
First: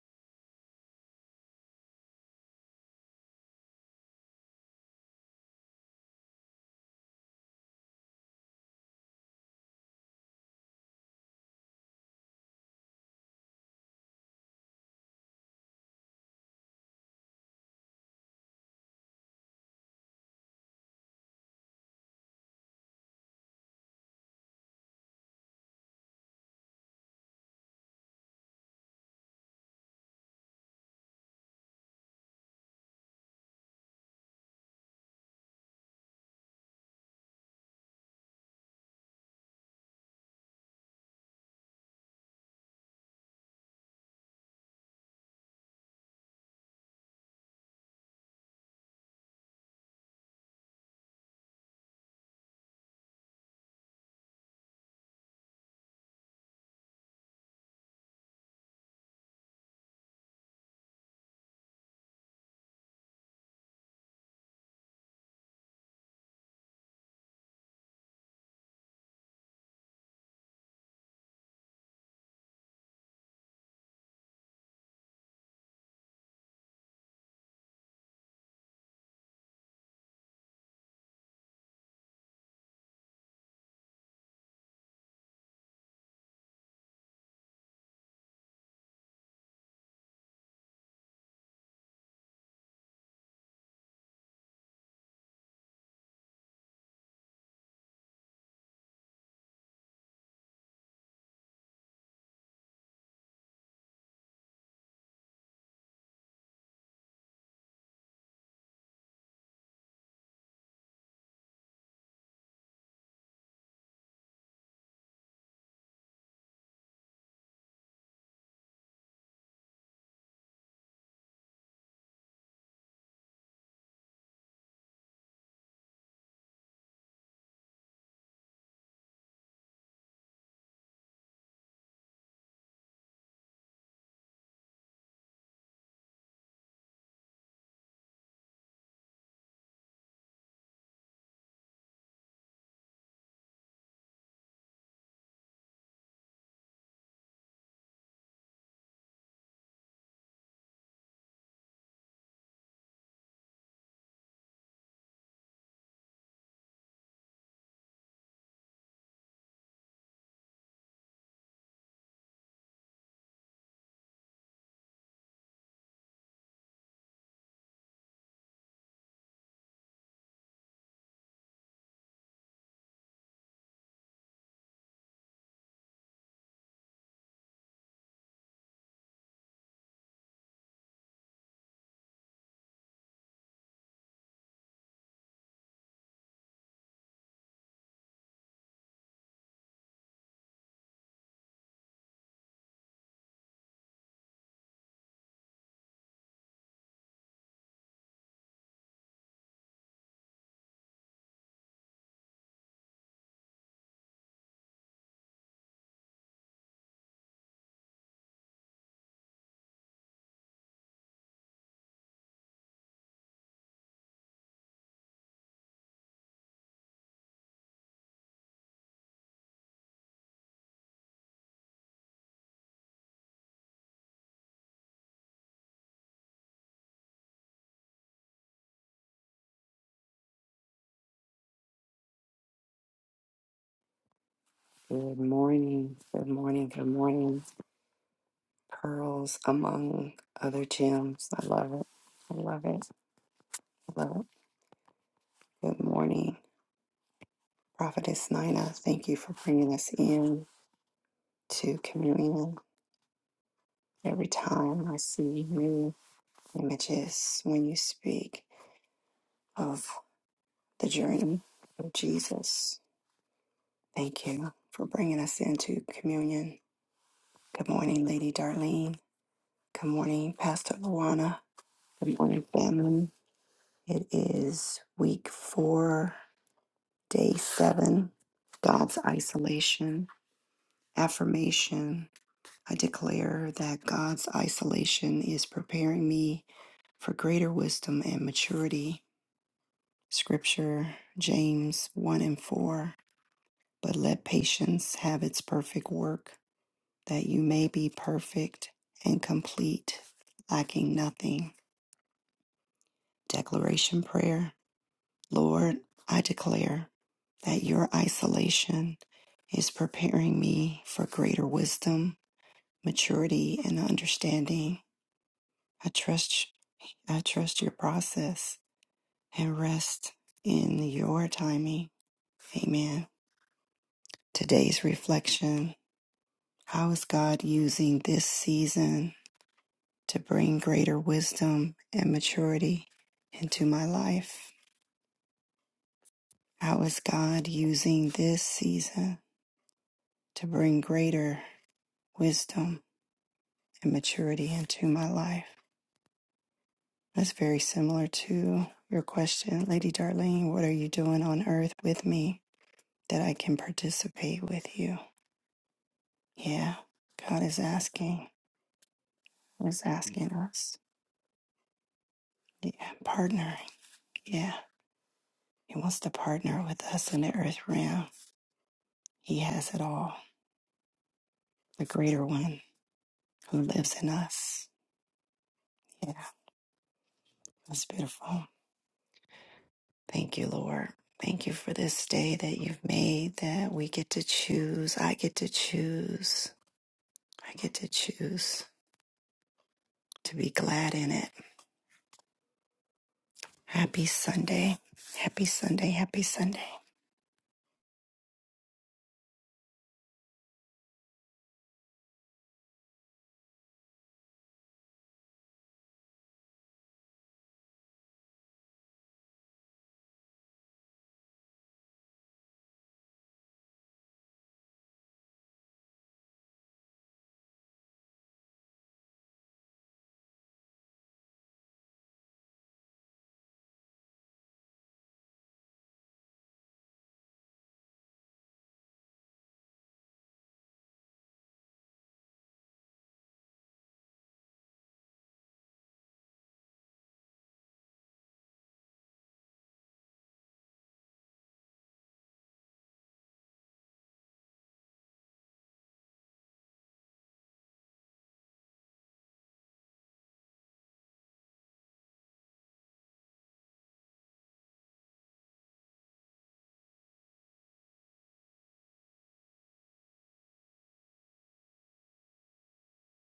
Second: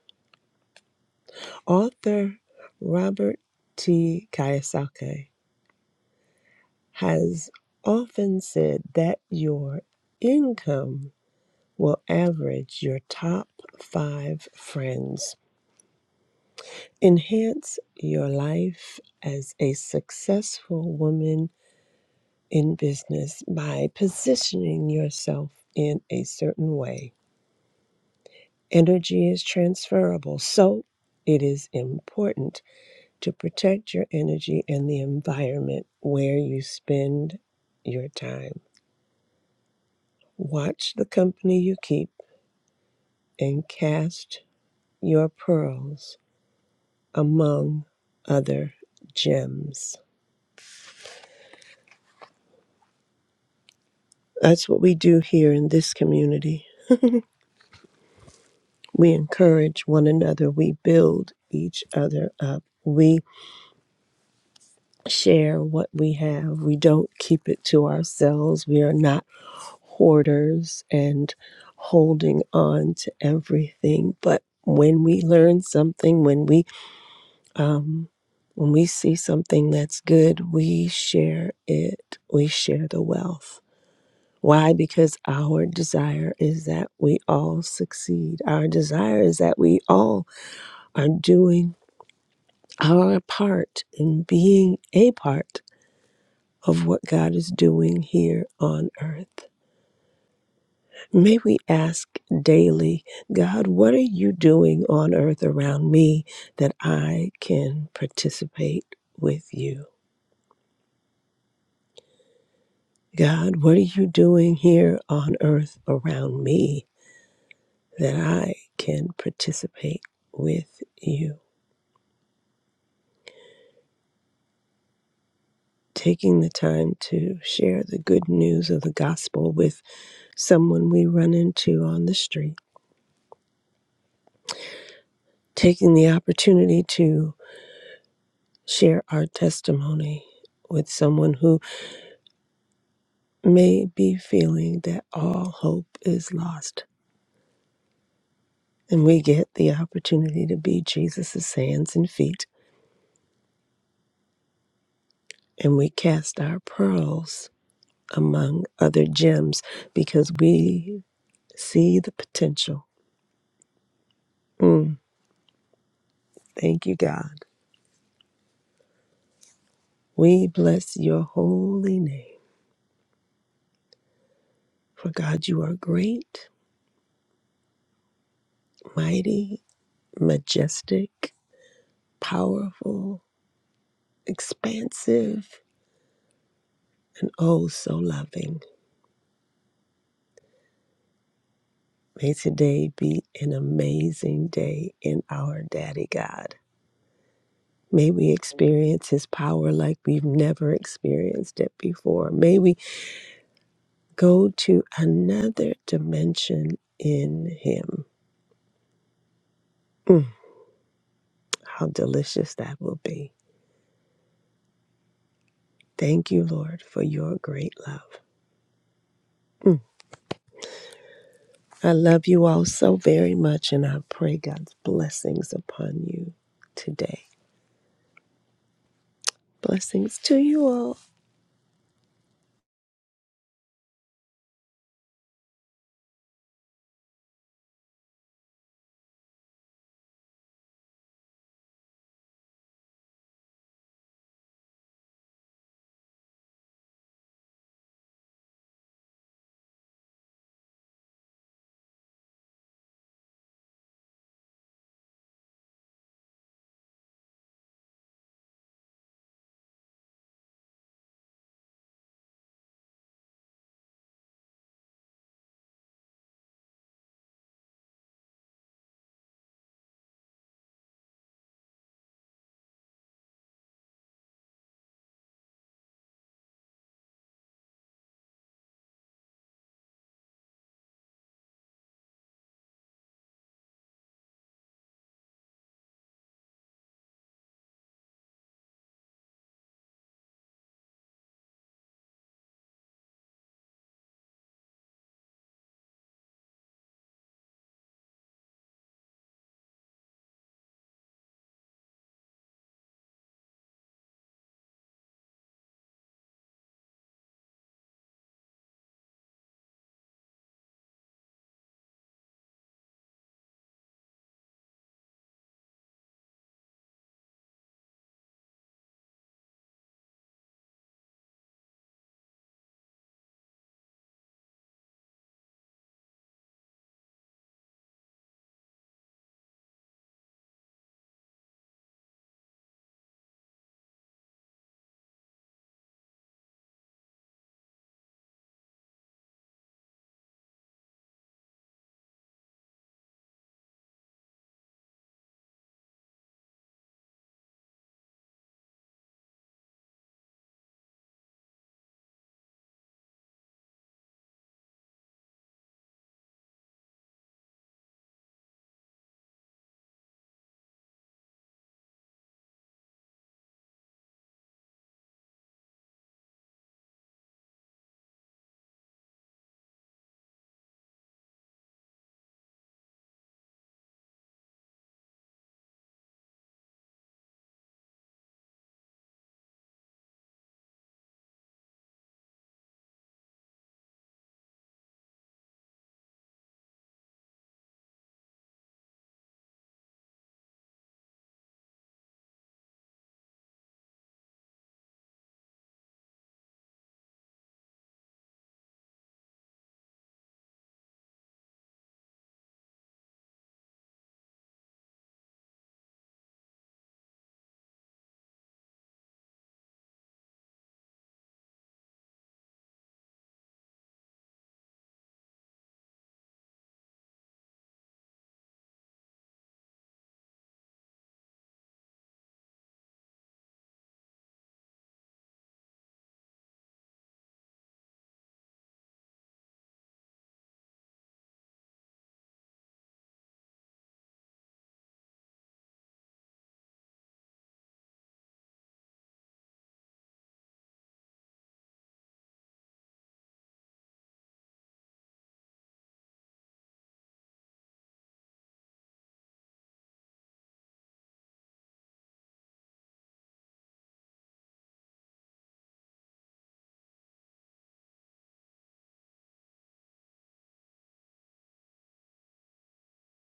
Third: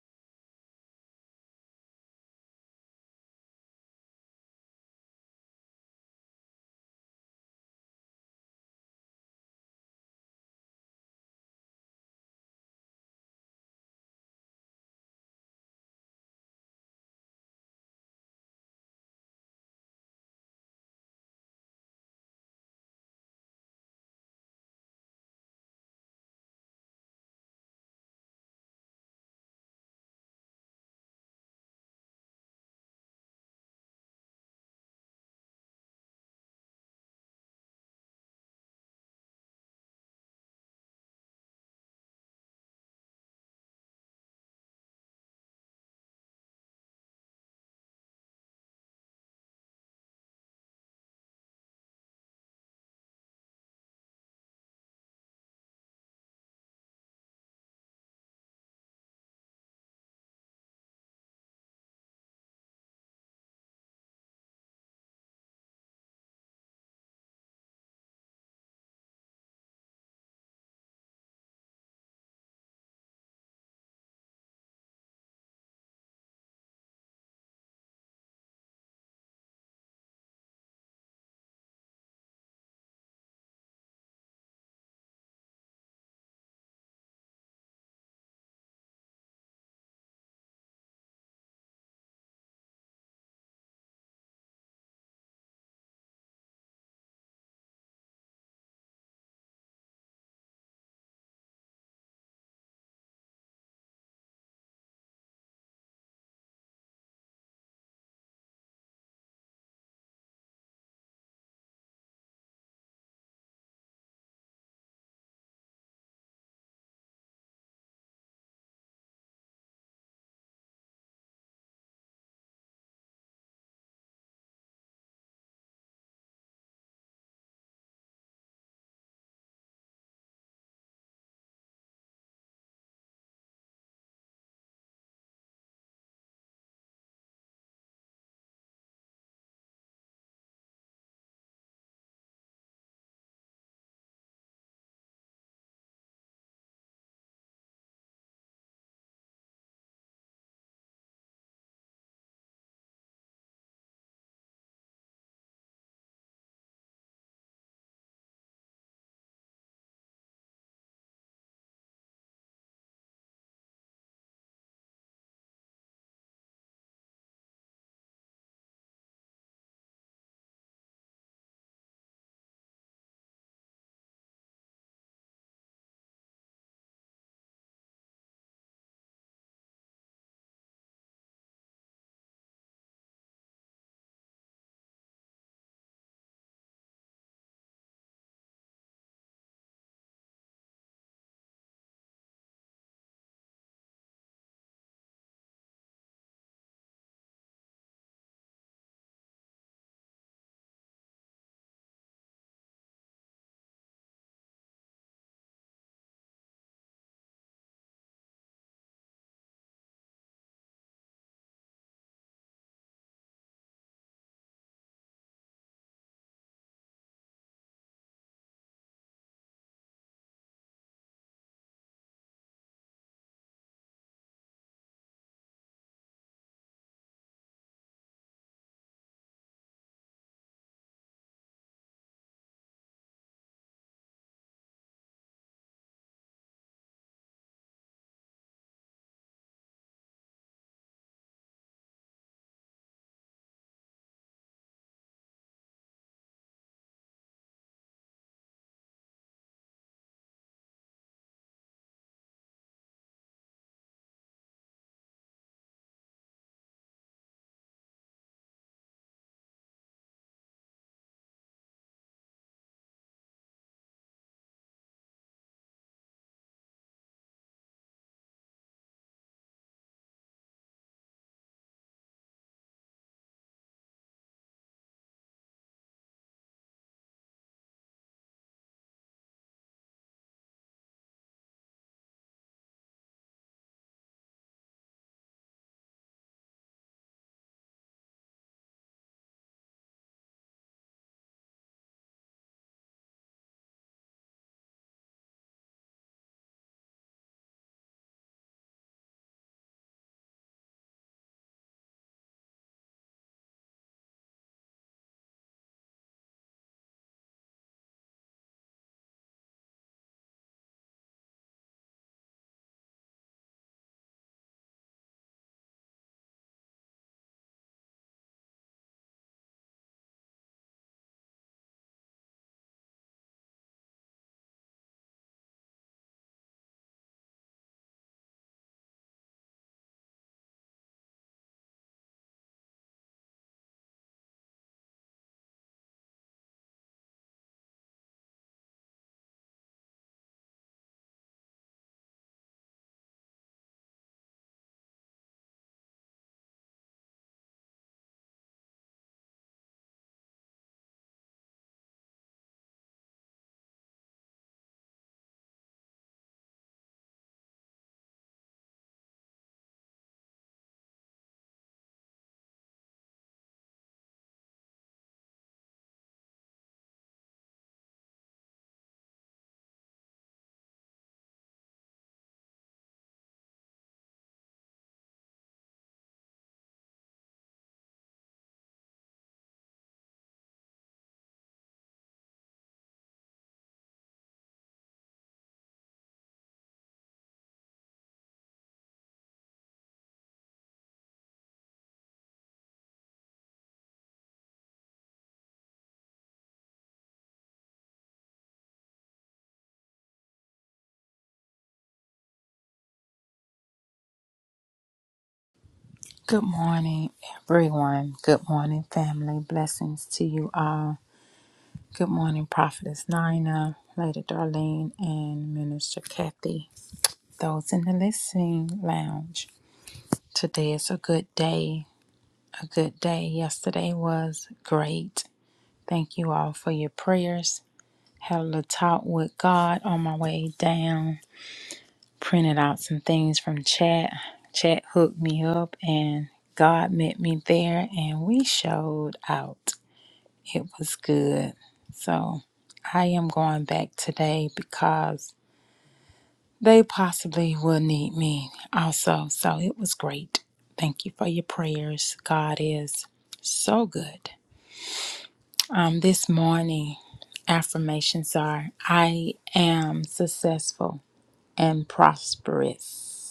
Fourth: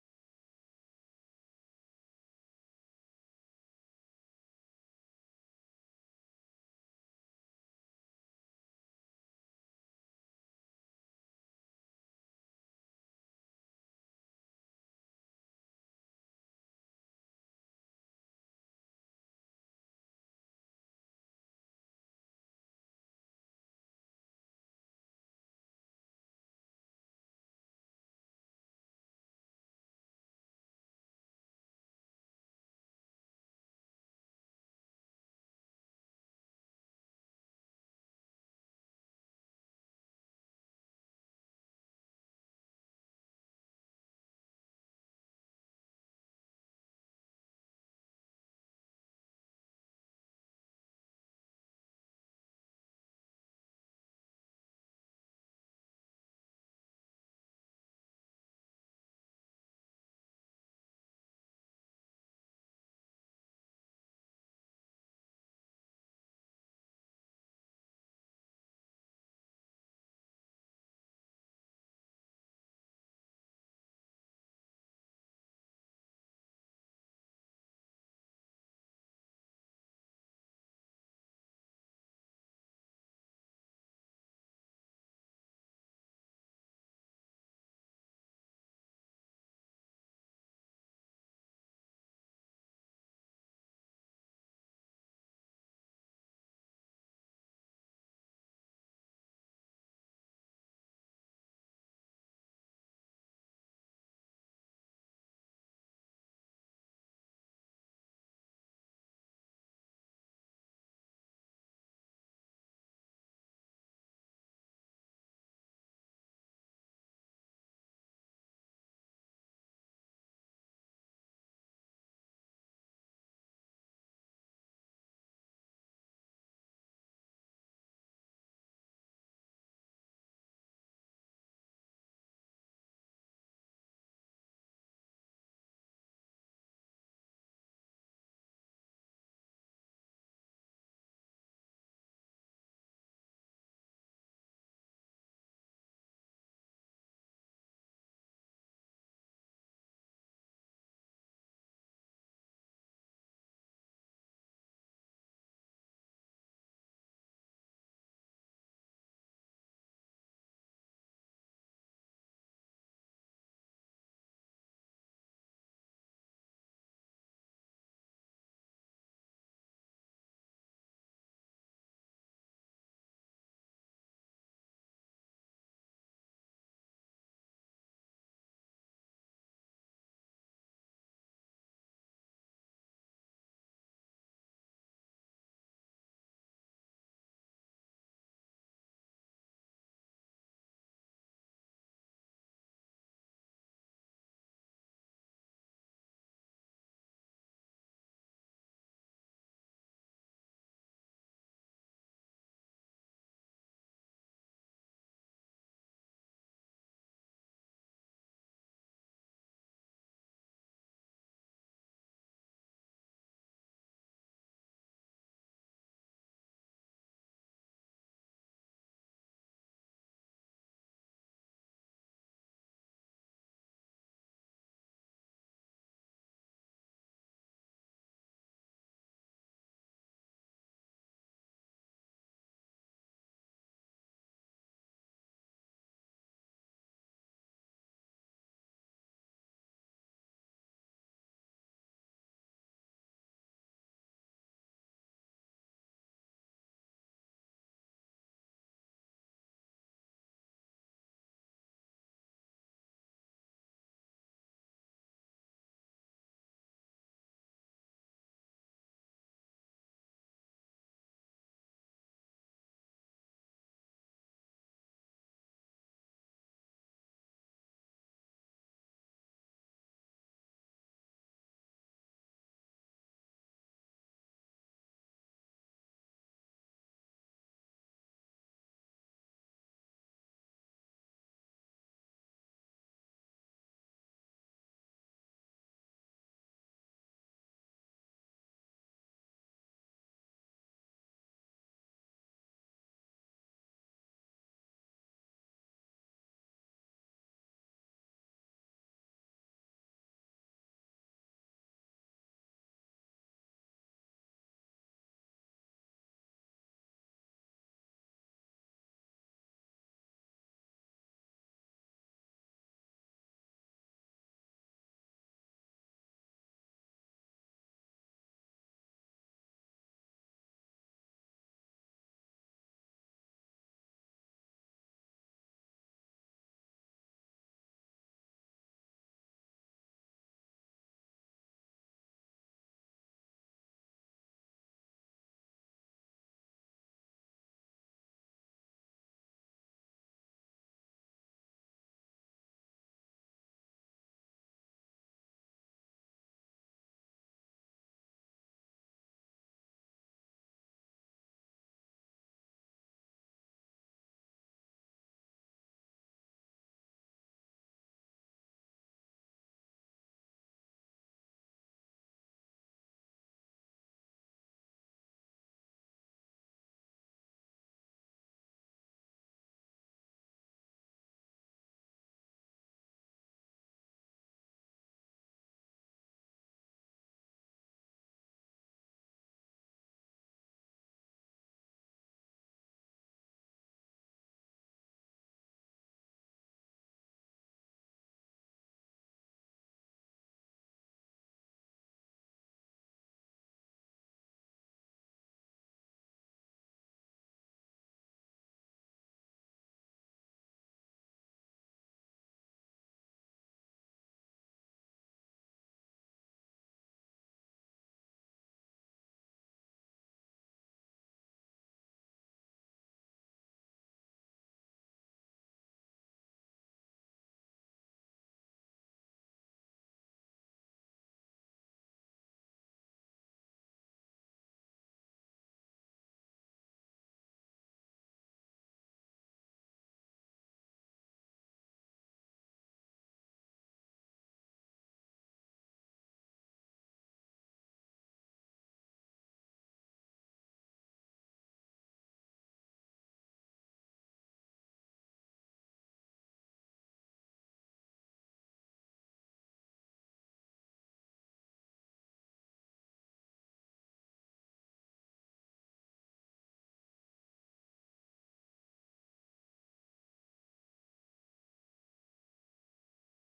Author Robert T. Kiyosaki has often said that your income will average your top five friends. Enhance your life as a successful woman in business by positioning yourself in a certain way. Energy is transferable, so it is important to protect your energy and the environment where you spend your time. Watch the company you keep and cast your pearls among other gems. That's what we do here in this community. We encourage one another, we build each other up. We share what we have. We don't keep it to ourselves. We are not hoarders and holding on to everything. But when we learn something, when we um, when we see something that's good, we share it. We share the wealth Why? Because our desire is that we all succeed. Our desire is that we all are doing our part in being a part of what God is doing here on earth. May we ask daily, God, what are you doing on earth around me that I can participate with you? God, what are you doing here on earth around me that I can participate with you? taking the time to share the good news of the gospel with someone we run into on the street, taking the opportunity to share our testimony with someone who may be feeling that all hope is lost. And we get the opportunity to be Jesus' hands and feet, and we cast our pearls among other gems because we see the potential. Mm, thank you, God. We bless your holy name. For God, you are great, mighty, majestic, powerful, expansive, and oh, so loving. May today be an amazing day in our Daddy God. May we experience His power like we've never experienced it before. May we go to another dimension in Him. Mm, how delicious that will be. Thank you, Lord, for your great love. I love you all so very much, and I pray God's blessings upon you today. Blessings to you all.
Good morning. Good morning. Good morning. Pearls among other gems. I love it. I love it. I love it. Good morning. Prophetess Nina, thank you for bringing us in to communion. Every time I see new images when you speak of the journey of Jesus, thank you for bringing us into communion. Good morning, Lady Darlene. Good morning, Pastor Luana. Good morning, family. It is week four, day seven, God's isolation. Affirmation I declare that God's isolation is preparing me for greater wisdom and maturity. Scripture, James 1 and 4. But let patience have its perfect work, that you may be perfect and complete, lacking nothing. Declaration Prayer. Lord, I declare that your isolation is preparing me for greater wisdom, maturity, and understanding. I trust I trust your process and rest in your timing. Amen. Today's reflection. How is God using this season to bring greater wisdom and maturity into my life? How is God using this season to bring greater wisdom and maturity into my life. That's very similar to your question, Lady Darlene. What are you doing on earth with me that I can participate with you? Yeah, God is asking, is asking us, yeah, partnering. Yeah, He wants to partner with us in the earth realm. He has it all, the greater one who lives in us. Yeah, that's beautiful. Thank you, Lord. Thank you for this day that you've made that we get to choose. I get to choose. I get to choose to be glad in it. Happy Sunday. Happy Sunday. Happy Sunday.
Good morning, everyone. Good morning, family. Blessings to you all. Good morning, Prophetess Nina, Lady Darlene, and Minister Kathy. Those in the listening lounge. Today is a good day. A good day. Yesterday was great. Thank you all for your prayers. Had a little talk with God on my way down printed out some things from chat. Chat hooked me up and God met me there and we showed out. It was good. So I am going back today because they possibly will need me also. So it was great. Thank you for your prayers. God is so good. Um, this morning, affirmations are I am successful and prosperous.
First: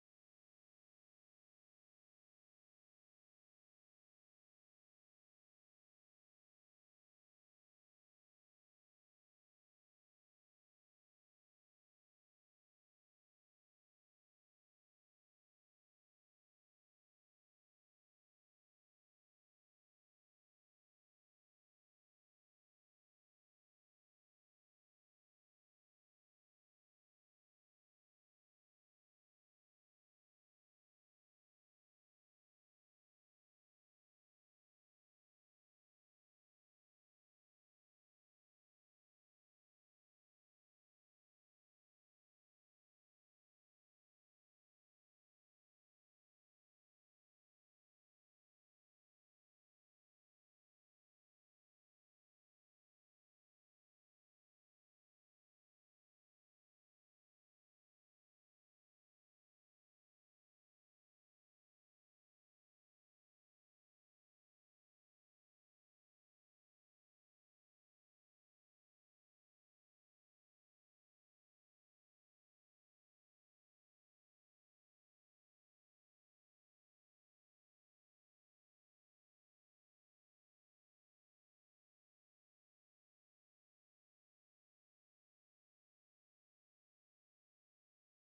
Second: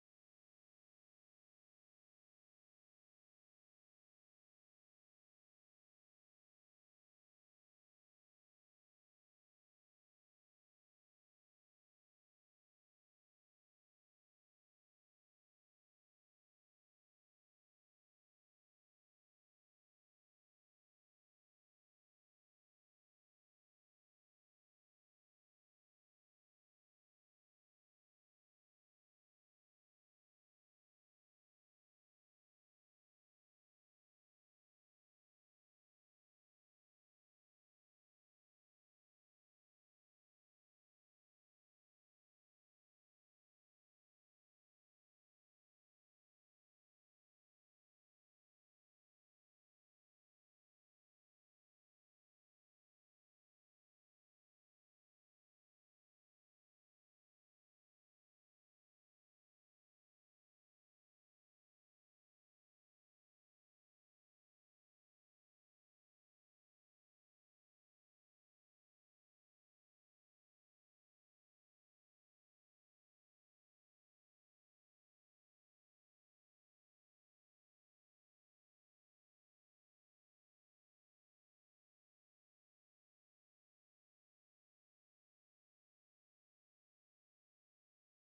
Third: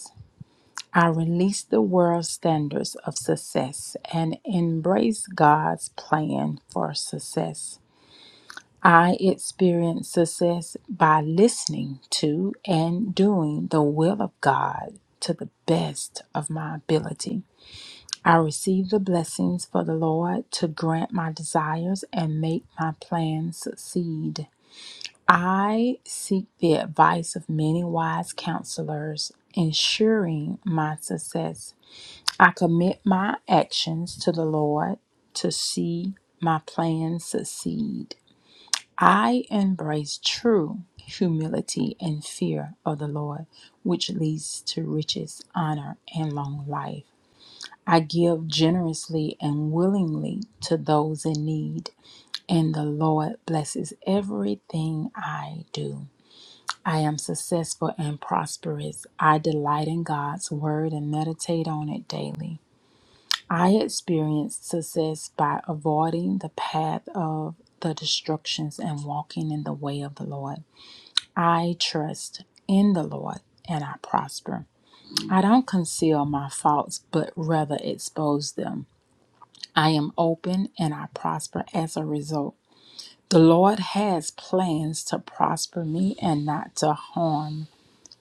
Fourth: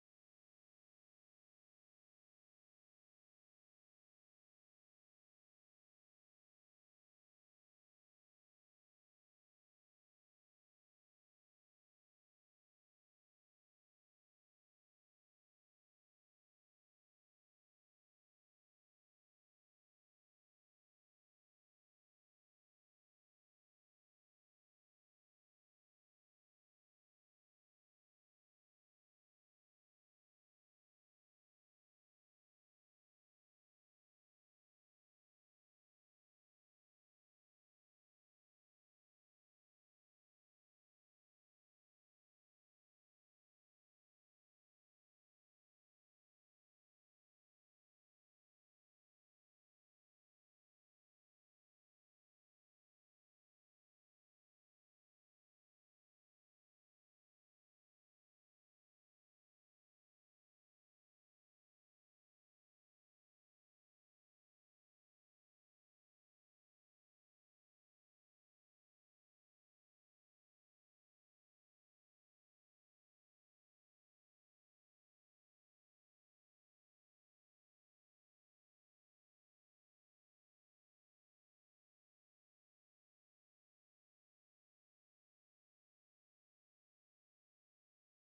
I release the world's standards of success and embrace God's plan for success. I experience success by listening to and doing the will of God to the best of my ability. I receive the blessings for the Lord to grant my desires and make my plans succeed. I seek the advice of many wise counselors, ensuring my success. I commit my actions to the Lord to see my plans succeed. I embrace true humility and fear of the Lord, which leads to riches, honor, and long life. I give generously and willingly to those in need, and the Lord blesses everything I do. I am successful and prosperous. I delight in God's word and meditate on it daily. I experienced success by avoiding the path of the destructions and walking in the way of the Lord. I trust in the Lord and I prosper. I don't conceal my faults, but rather expose them. I am open and I prosper as a result. The Lord has plans to prosper me and not to harm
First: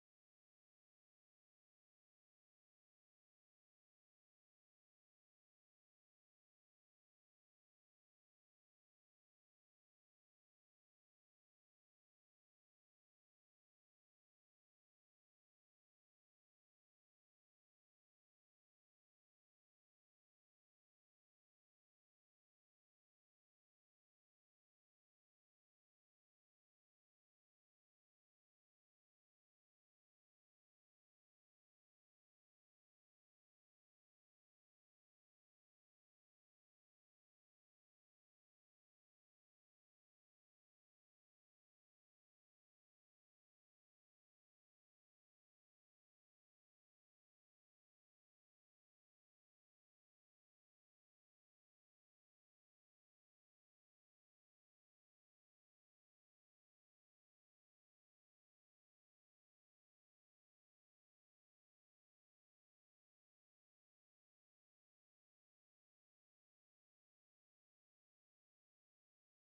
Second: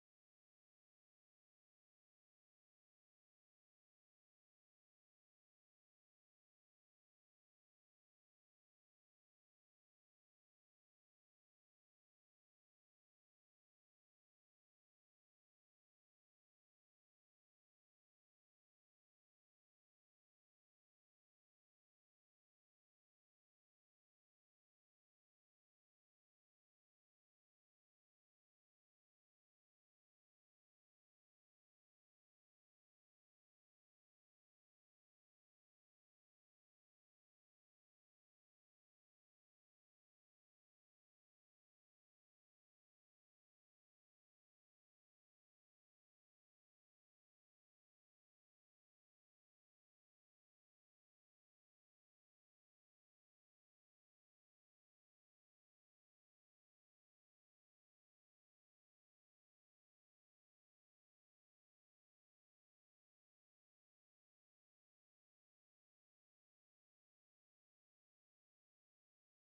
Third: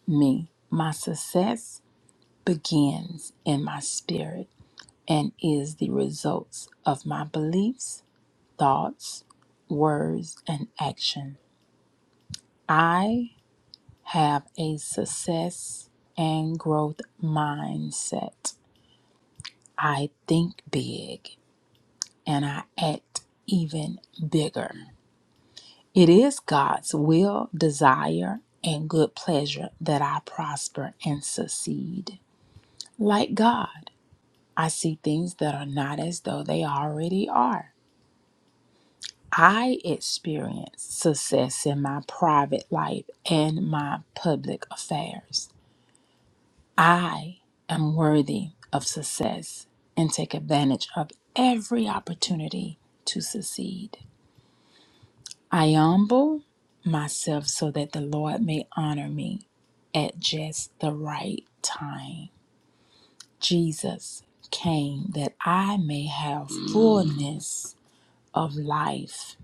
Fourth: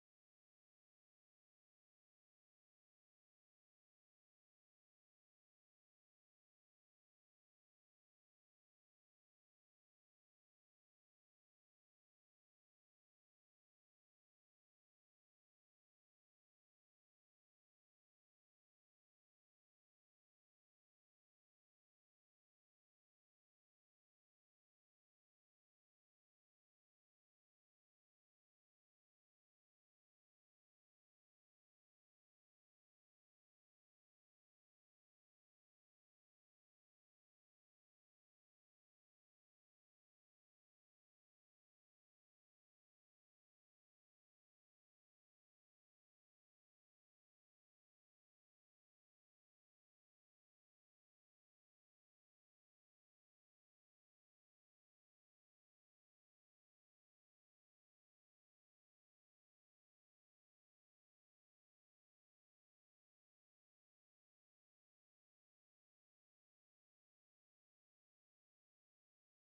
me. My success begins in my spirit and is the results of my beliefs thoughts, words, and action. I have a success and growth mindset. I think big and I act even bigger. It is God's will, desire, and good pleasure that I prosper and succeed. Like God, I see things that are not as though they already are. I experience success in my private life and my public affairs. I am worthy of success and take advantage of every opportunity to succeed. I humble myself so that the Lord may honor me at just the right time. Jesus came that I may have fullness of life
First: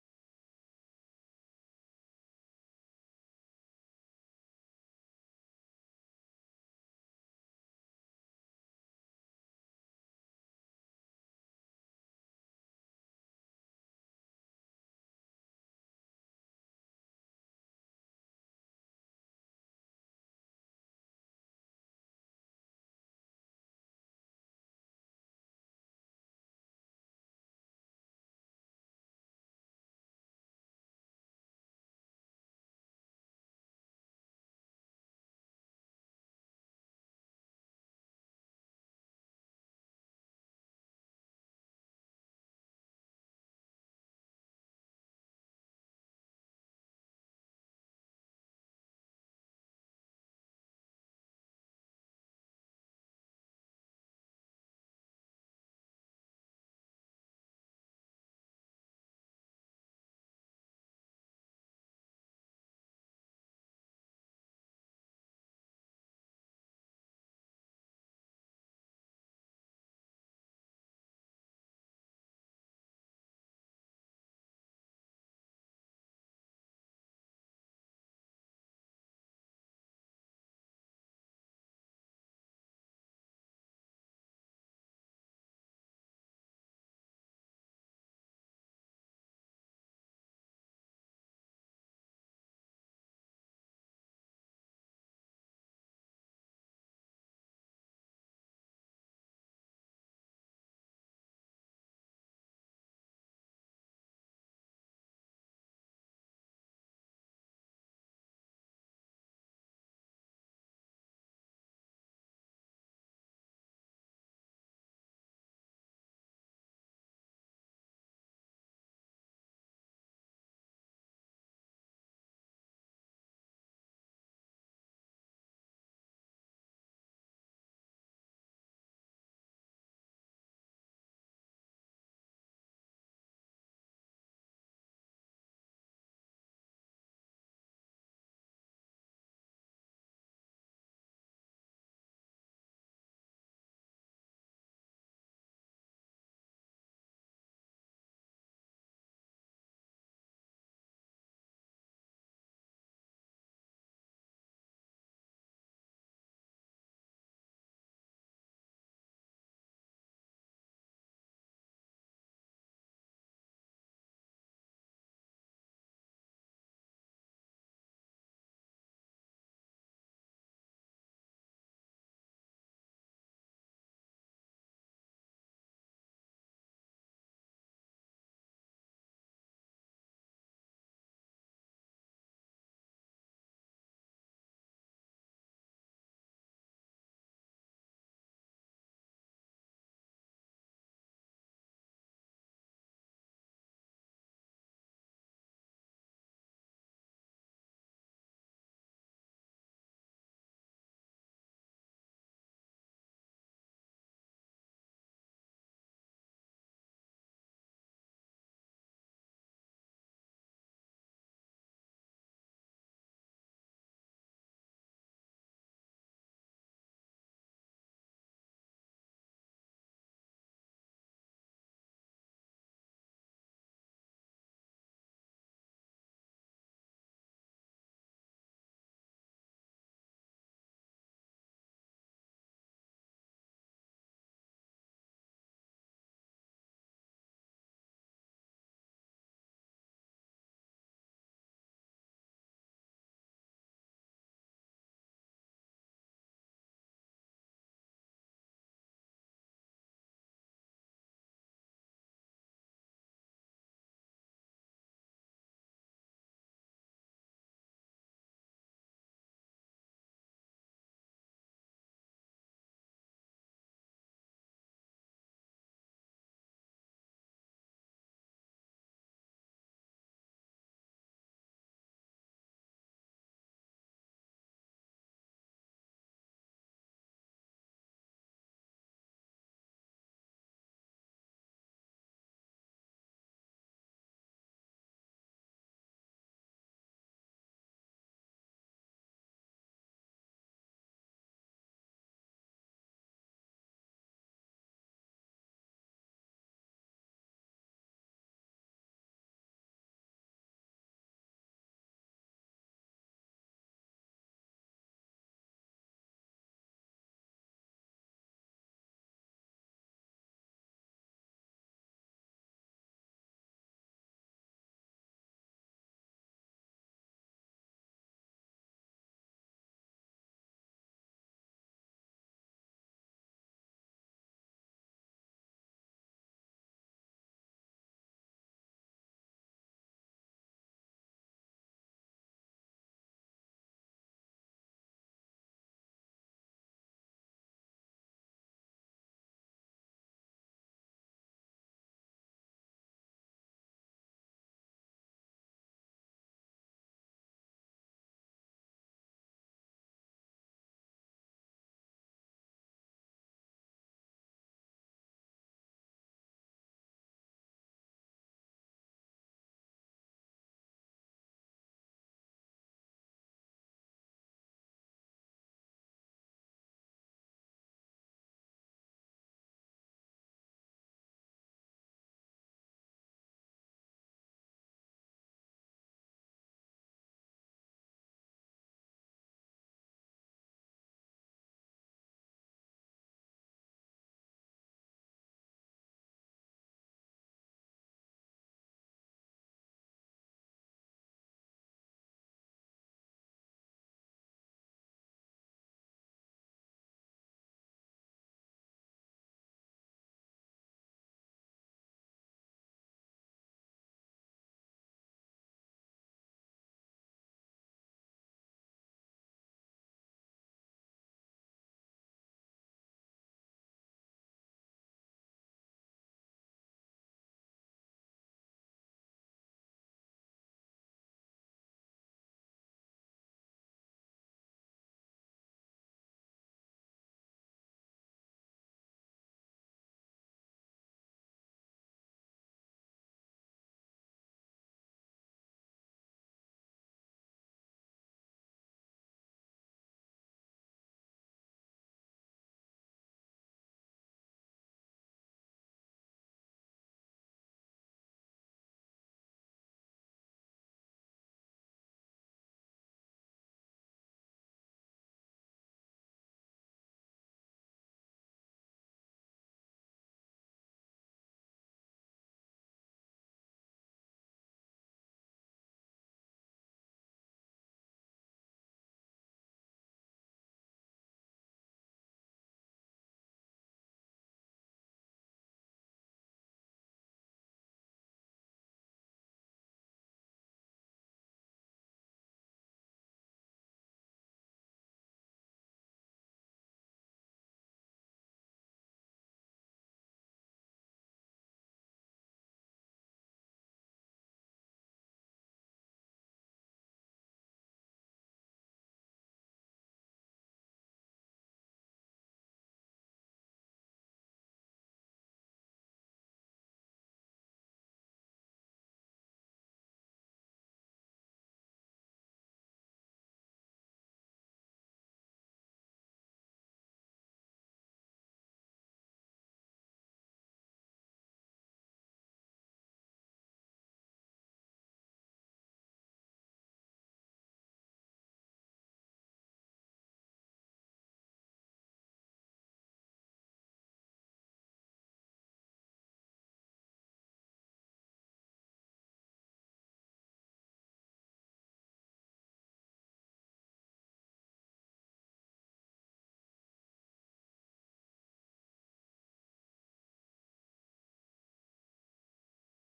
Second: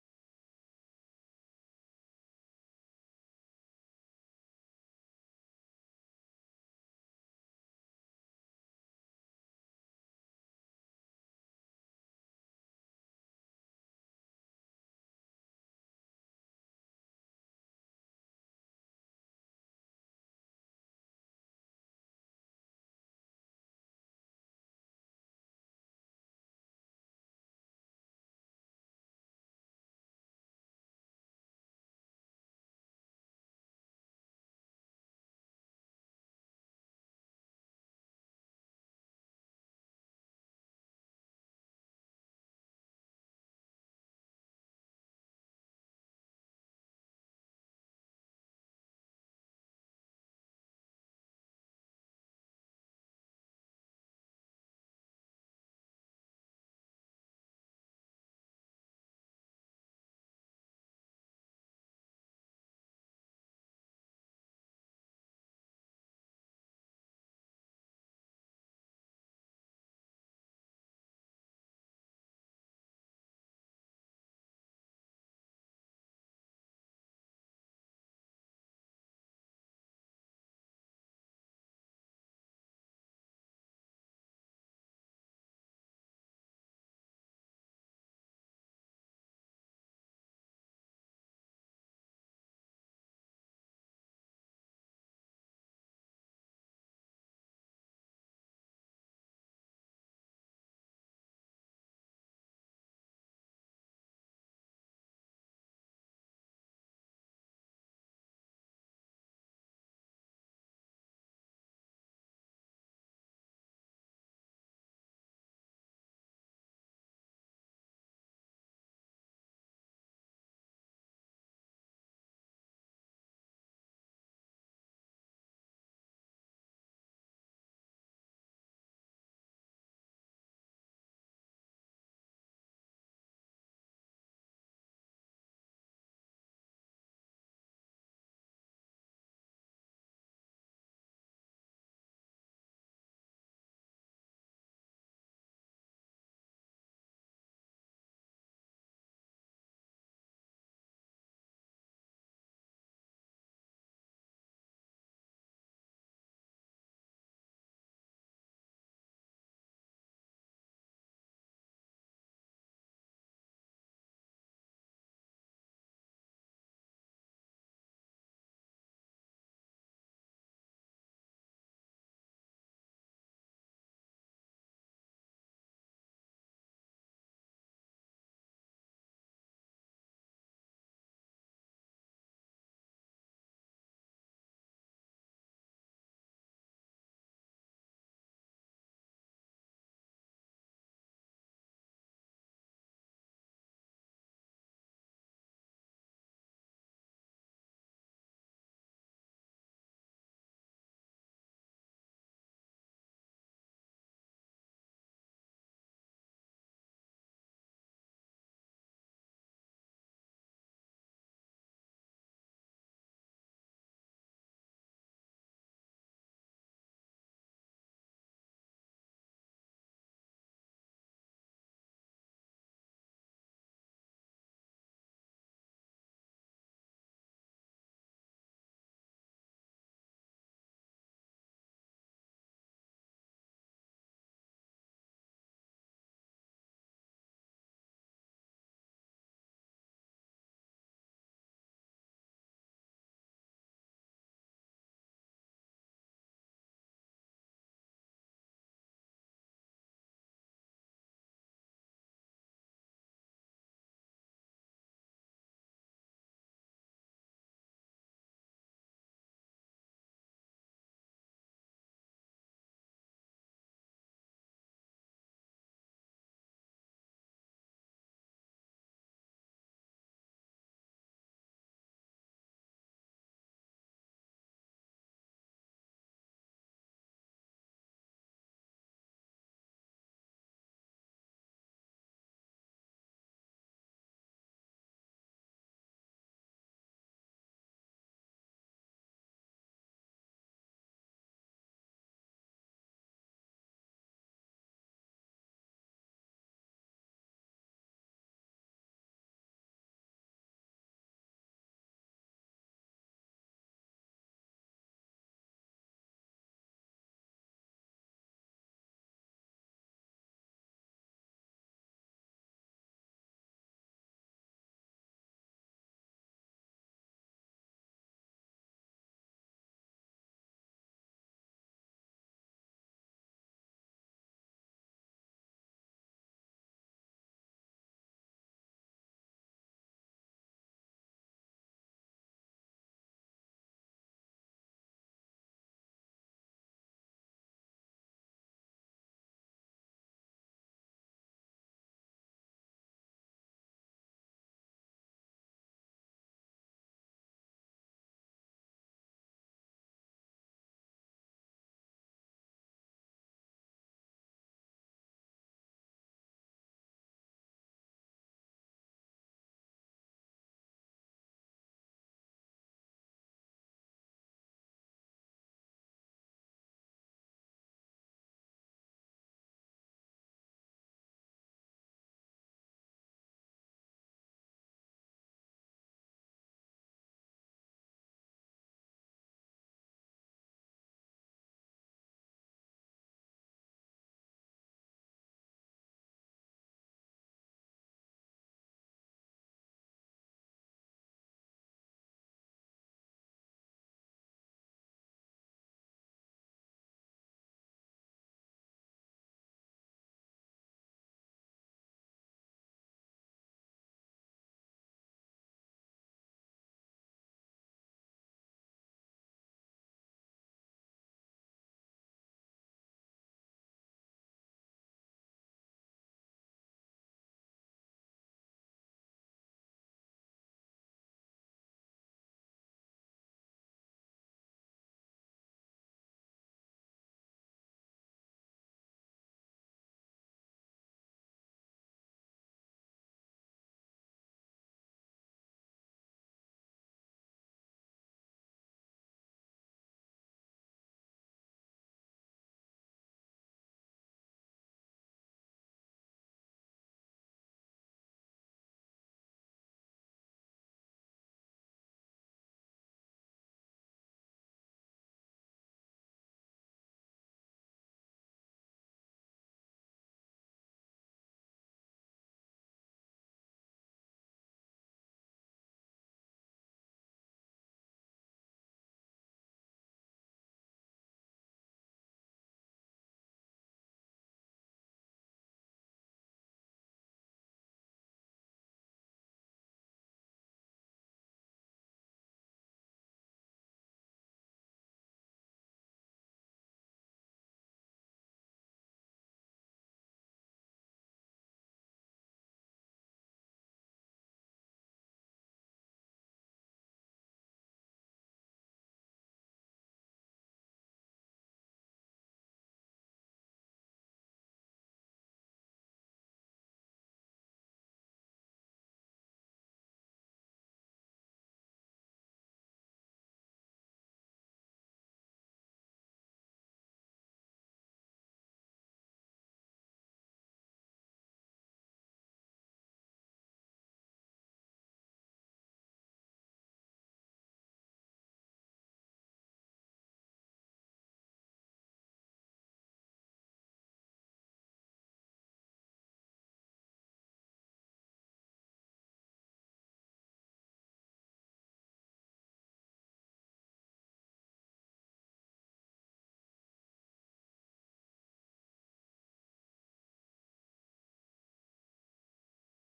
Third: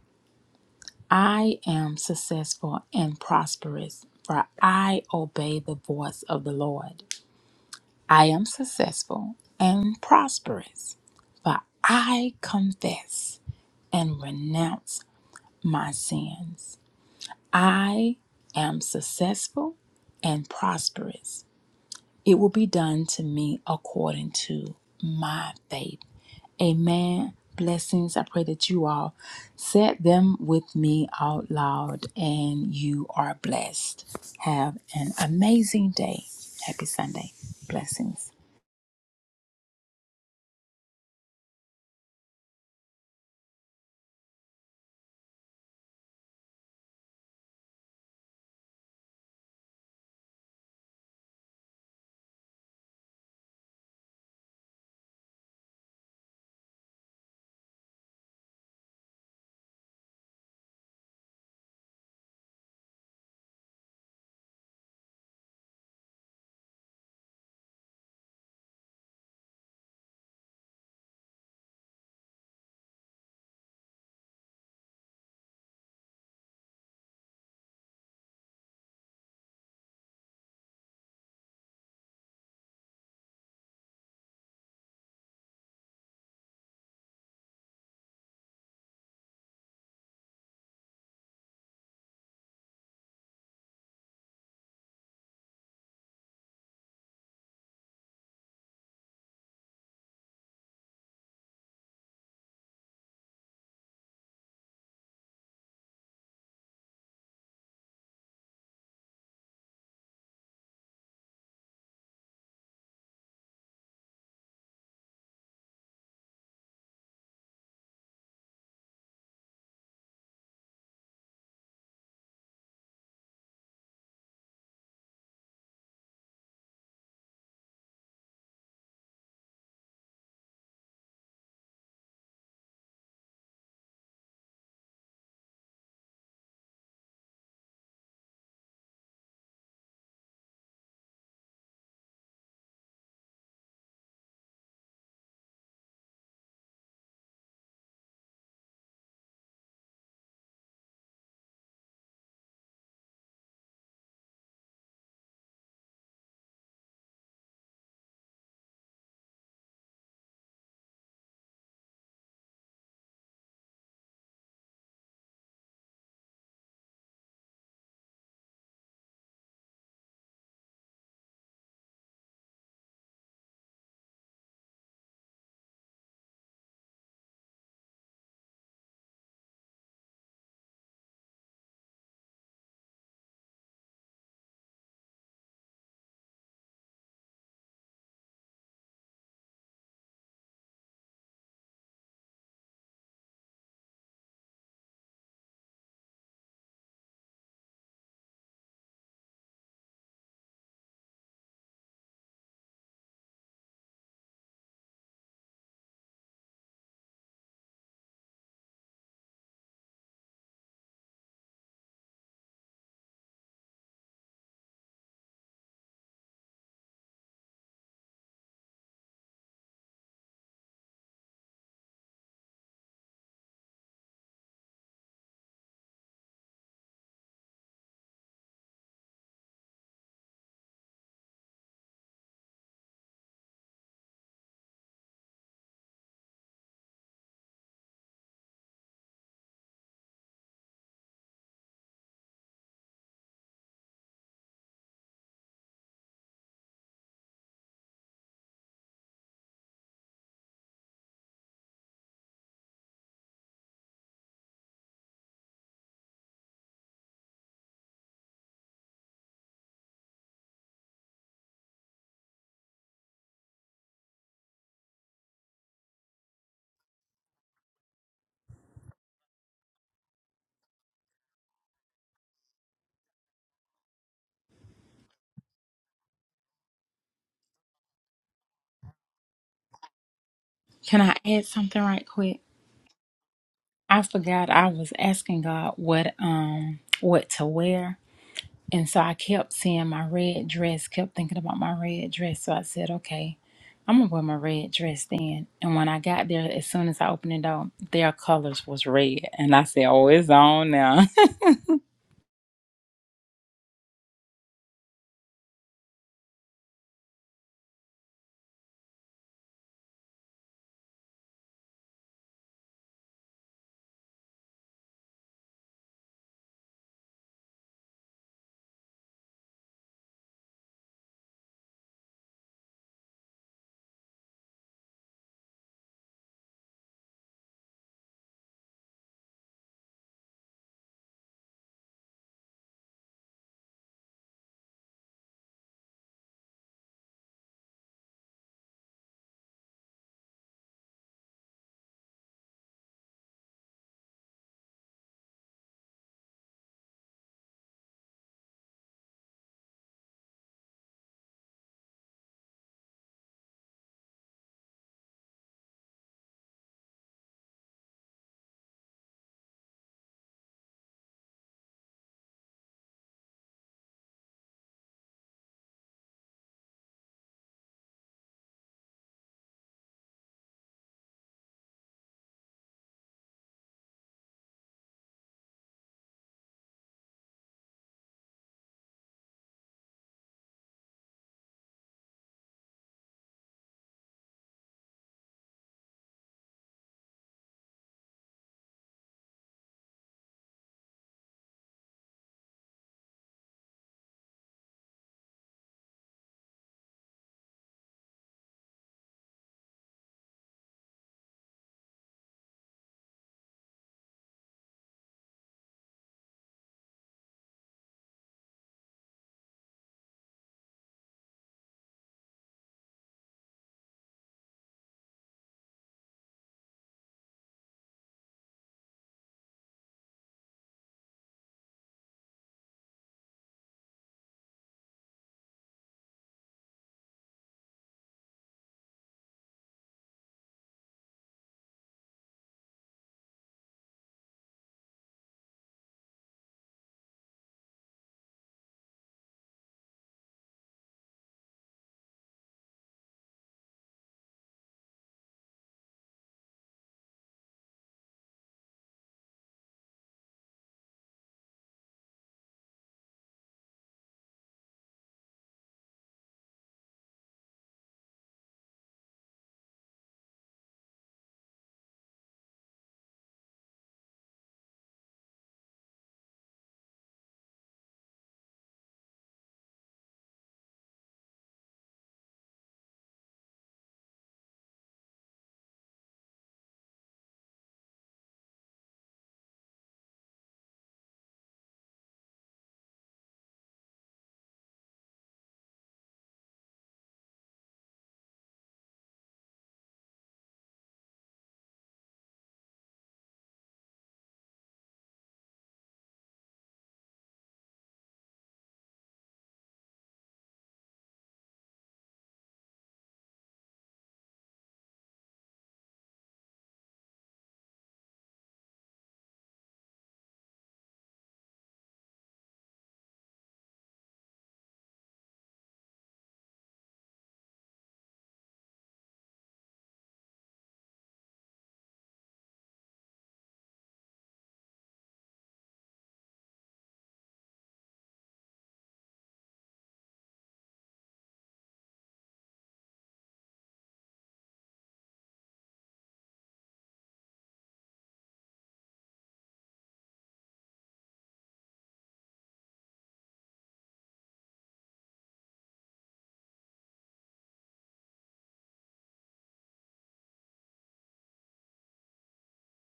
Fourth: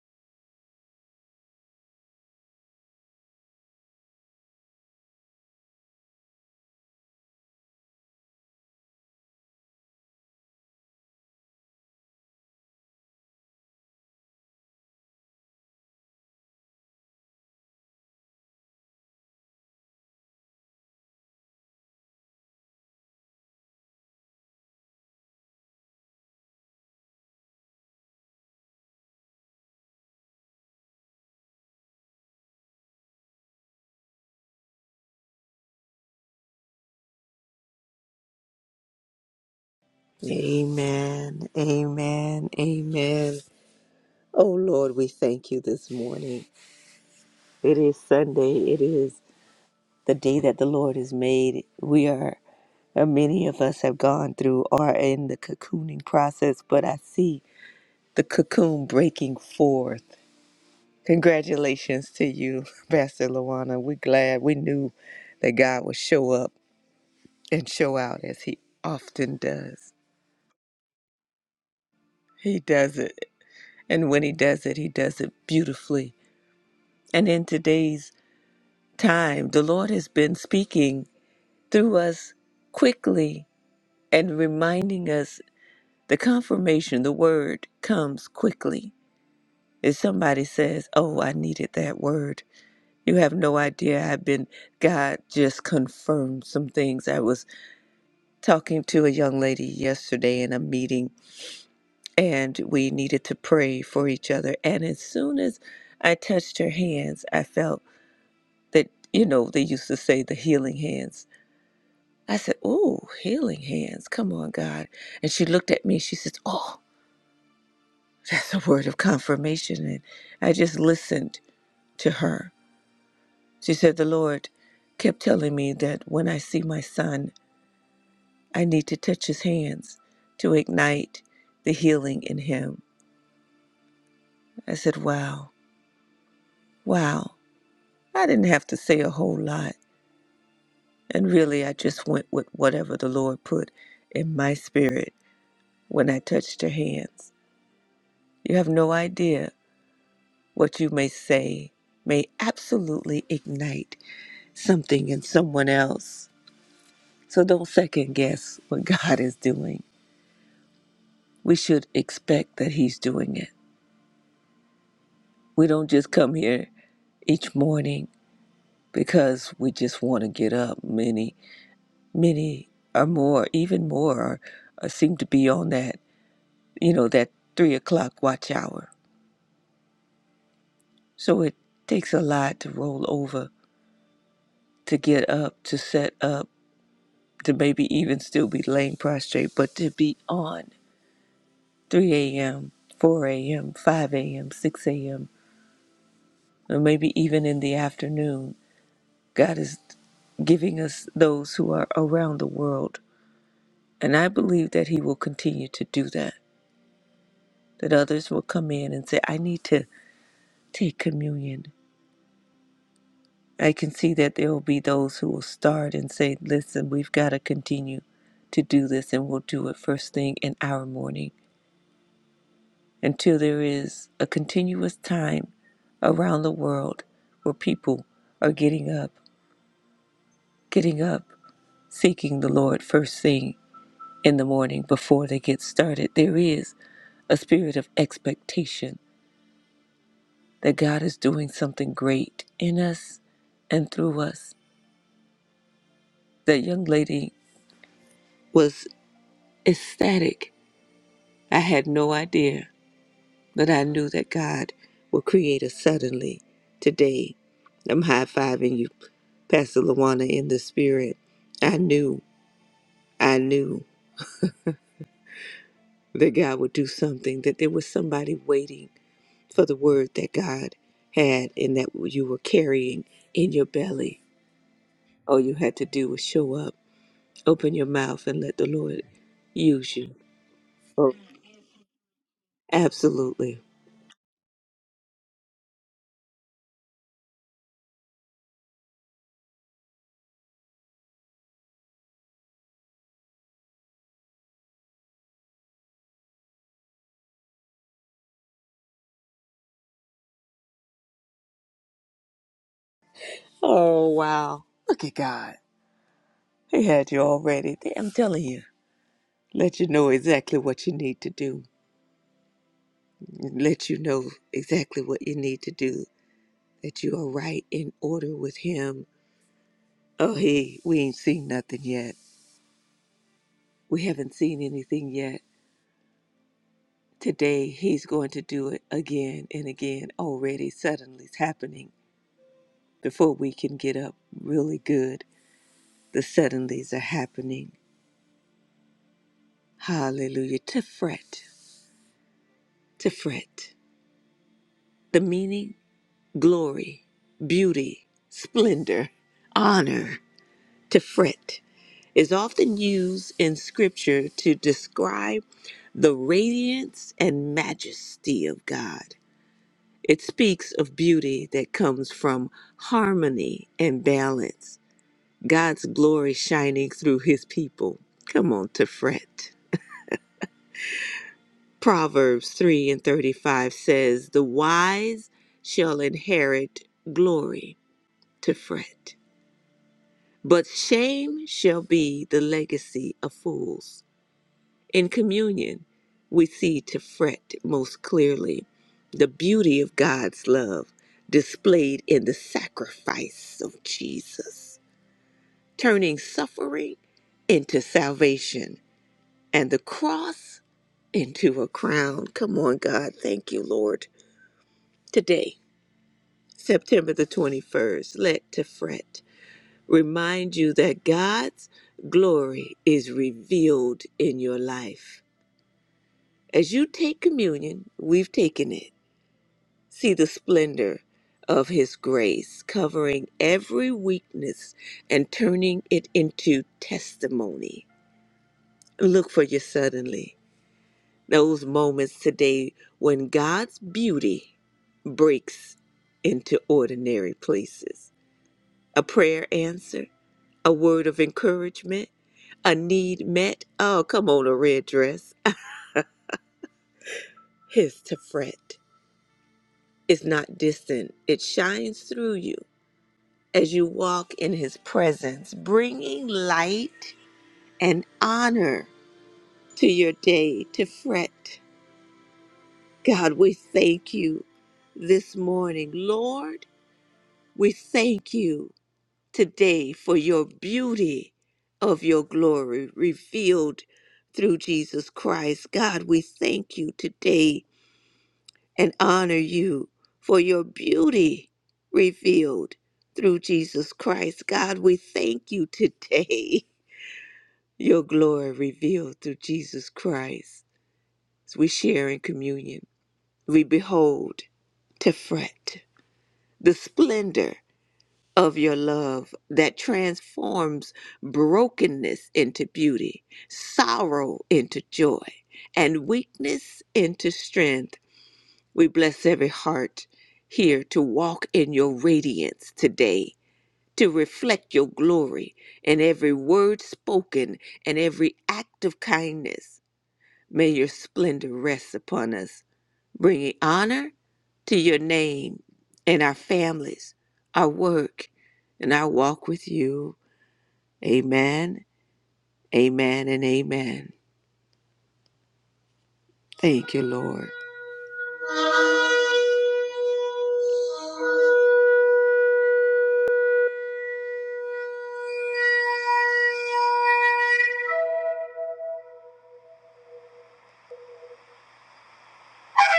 I am successful and prosperous, for I obey the voice of the Lord. I am successful and prosperous, for I confess and renounce my sins. I am successful and prosperous. It will be done to me according to my faith. Amen. Blessings. I pray that you all said them with me out loud and you are blessed. Have an amazing day. Happy Sunday. Blessings.
Amen, amen, amen. Oh Lord, we thank you this morning. It is Sunday. It is the day that the Lord has made. We are And many of us have gone through or are in the cocooning process, but I see the cocoon breaking forth. Congratulations to you, Pastor Luana. We're glad we knew that God would show up and show out as He often does. He does it. And when He does it, He does it beautifully. And in today's time, the Lord has been speaking through us quickly and reminding us the confirmation, the word comes quickly. If somebody says, Oh, I needed that word, you have no idea. I've been, God just confirmed some things. I was talking to a young lady yesterday in a meeting, and we needed to pray for each other. And as soon as I touched her hands, I felt that, you know, they used to say the healing hands. I said, Oh, healing hands. Come on, God. And she looked at me. She says, Oh, that's a word of confirmation. And I just listened to her. She said, The Lord kept telling me that when I see my son, I need to touch his hands to ignite the healing in him. I said, Wow, wow. I didn't have to say a whole lot. And really, I just went with whatever the Lord put in my spirit when I touched her hands. You have no idea what you may say may absolutely ignite something in someone else. So don't second guess what God is doing. we should expect that He's doing it. We don't just come here each morning because we just want to get up. Many, many or more, even more, are, are seem to be on that, you know, that three o'clock watch hour. So it takes a lot to roll over, to get up, to set up, to maybe even still be laying prostrate, but to be on 3 a.m., 4 a.m., 5 a.m., 6 a.m., or maybe even in the afternoon God is giving us those who are around the world. And I believe that He will continue to do that, that others will come in and say, I need to take communion. I can see that there will be those who will start and say, Listen, we've got to continue to do this, and we'll do it first thing in our morning until there is a continuous time around the world where people are getting up, getting up, seeking the Lord first thing in the morning before they get started, there is a spirit of expectation that God is doing something great in us and through us. That young lady was ecstatic. I had no idea, but I knew that God will create us suddenly today. I'm high fiving you, Pastor Luana, in the spirit. I knew, I knew that God would do something, that there was somebody waiting for the word that God had and that you were carrying in your belly. All you had to do was show up, open your mouth, and let the Lord use you.
Can
Oh,
I add something right quick?
absolutely.
I forgot I was asking God what um what to wear And so I kept seeing my red dress, kept thinking about my red dress. So I said, okay, I'm gonna wear my red dress then. And when I got there, as soon as I opened it up, their colors was red. And I said, oh, it's on now.
Oh, wow. Look at God. He had you already. I'm telling you. Let you know exactly what you need to do. Let you know exactly what you need to do. That you are right in order with Him. Oh, He, we ain't seen nothing yet. We haven't seen anything yet Today, He's going to do it again and again. Already, suddenly's happening. Before we can get up really good, the suddenlies are happening. Hallelujah. To fret, to fret. The meaning, glory, beauty, splendor, honor. To fret is often used in Scripture to describe the radiance and majesty of God. It speaks of beauty that comes from harmony and balance, God's glory shining through his people. Come on to fret. Proverbs 3 and 35 says, The wise shall inherit glory to fret, but shame shall be the legacy of fools. In communion, we see to fret most clearly the beauty of God's love displayed in the sacrifice of Jesus, turning suffering into salvation and the cross into a crown. Come on, God. Thank you, Lord. Today, September the 21st, let to fret remind you that God's glory is revealed in your life. As you take communion, we've taken it see the splendor of his grace, covering every weakness and turning it into testimony. Look for your suddenly, those moments today when God's beauty breaks into ordinary places. A prayer answer, a word of encouragement, a need met. Oh, come on, a red dress. His to fret is not distant, it shines through you as you walk in his presence, bringing light and honor to your day to fret. God, we thank you this morning. Lord, we thank you today for your beauty of your glory revealed through Jesus Christ. God, we thank you today and honor you for your beauty revealed through Jesus Christ. God, we thank you today Your glory revealed through Jesus Christ as we share in communion. We behold Tefret, the splendor of your love that transforms brokenness into beauty, sorrow into joy, and weakness into strength. We bless every heart here to walk in your radiance today, to reflect your glory in every word spoken and every act of kindness. May your splendor rest upon us, bringing honor to your name and our families, our work, and our walk with you. Amen, amen, and amen. Thank you, Lord. Thank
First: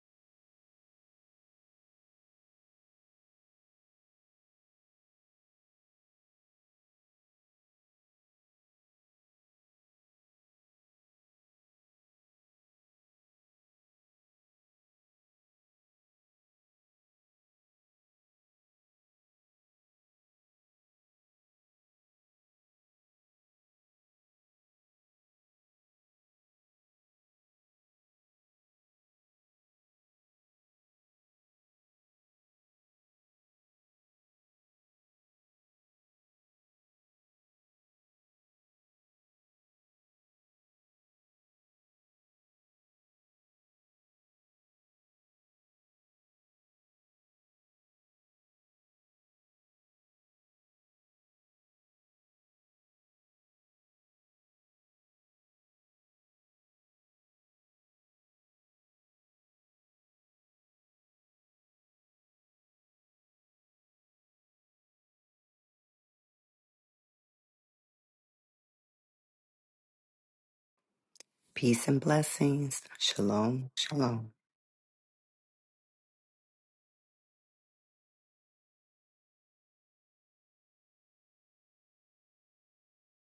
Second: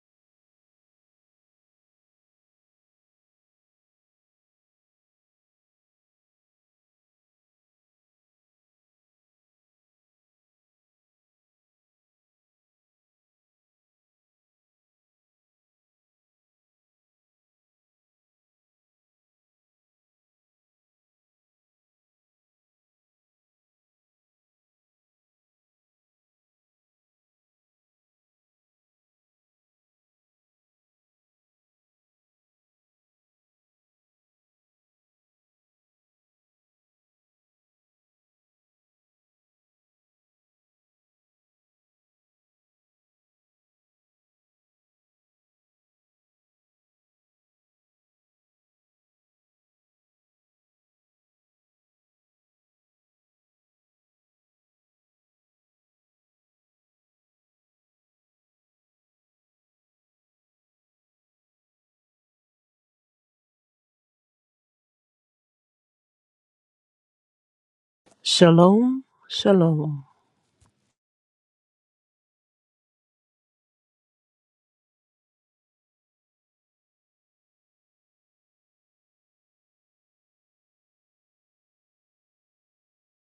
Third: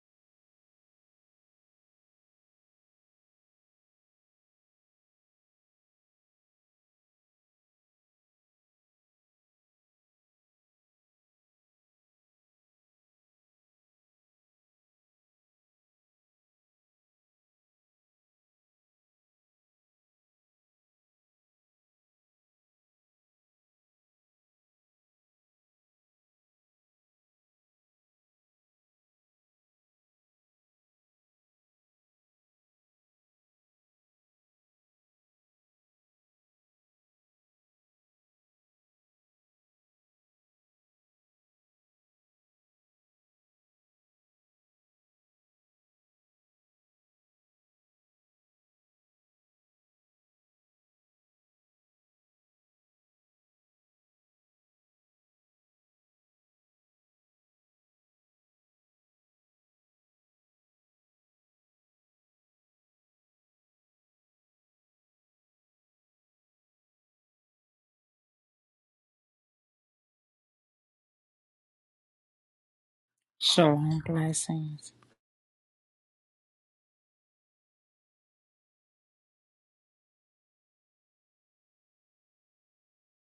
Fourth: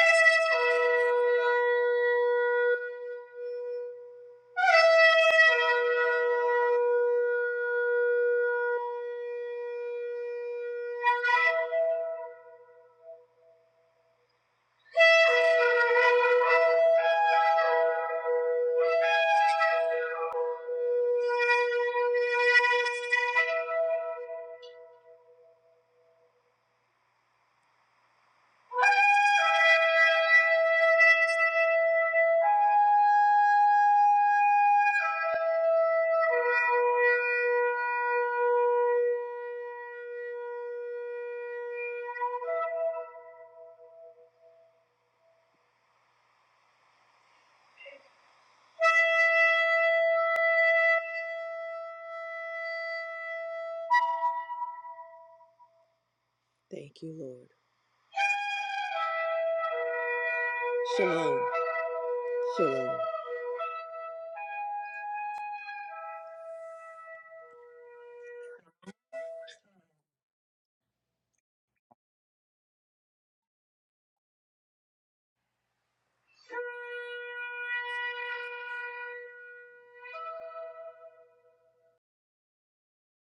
you. Thank you, Lord. Shalom. Shalom.
Shalom, shalom.
Peace and blessings. Shalom.
Shalom
Shalom.
blessings.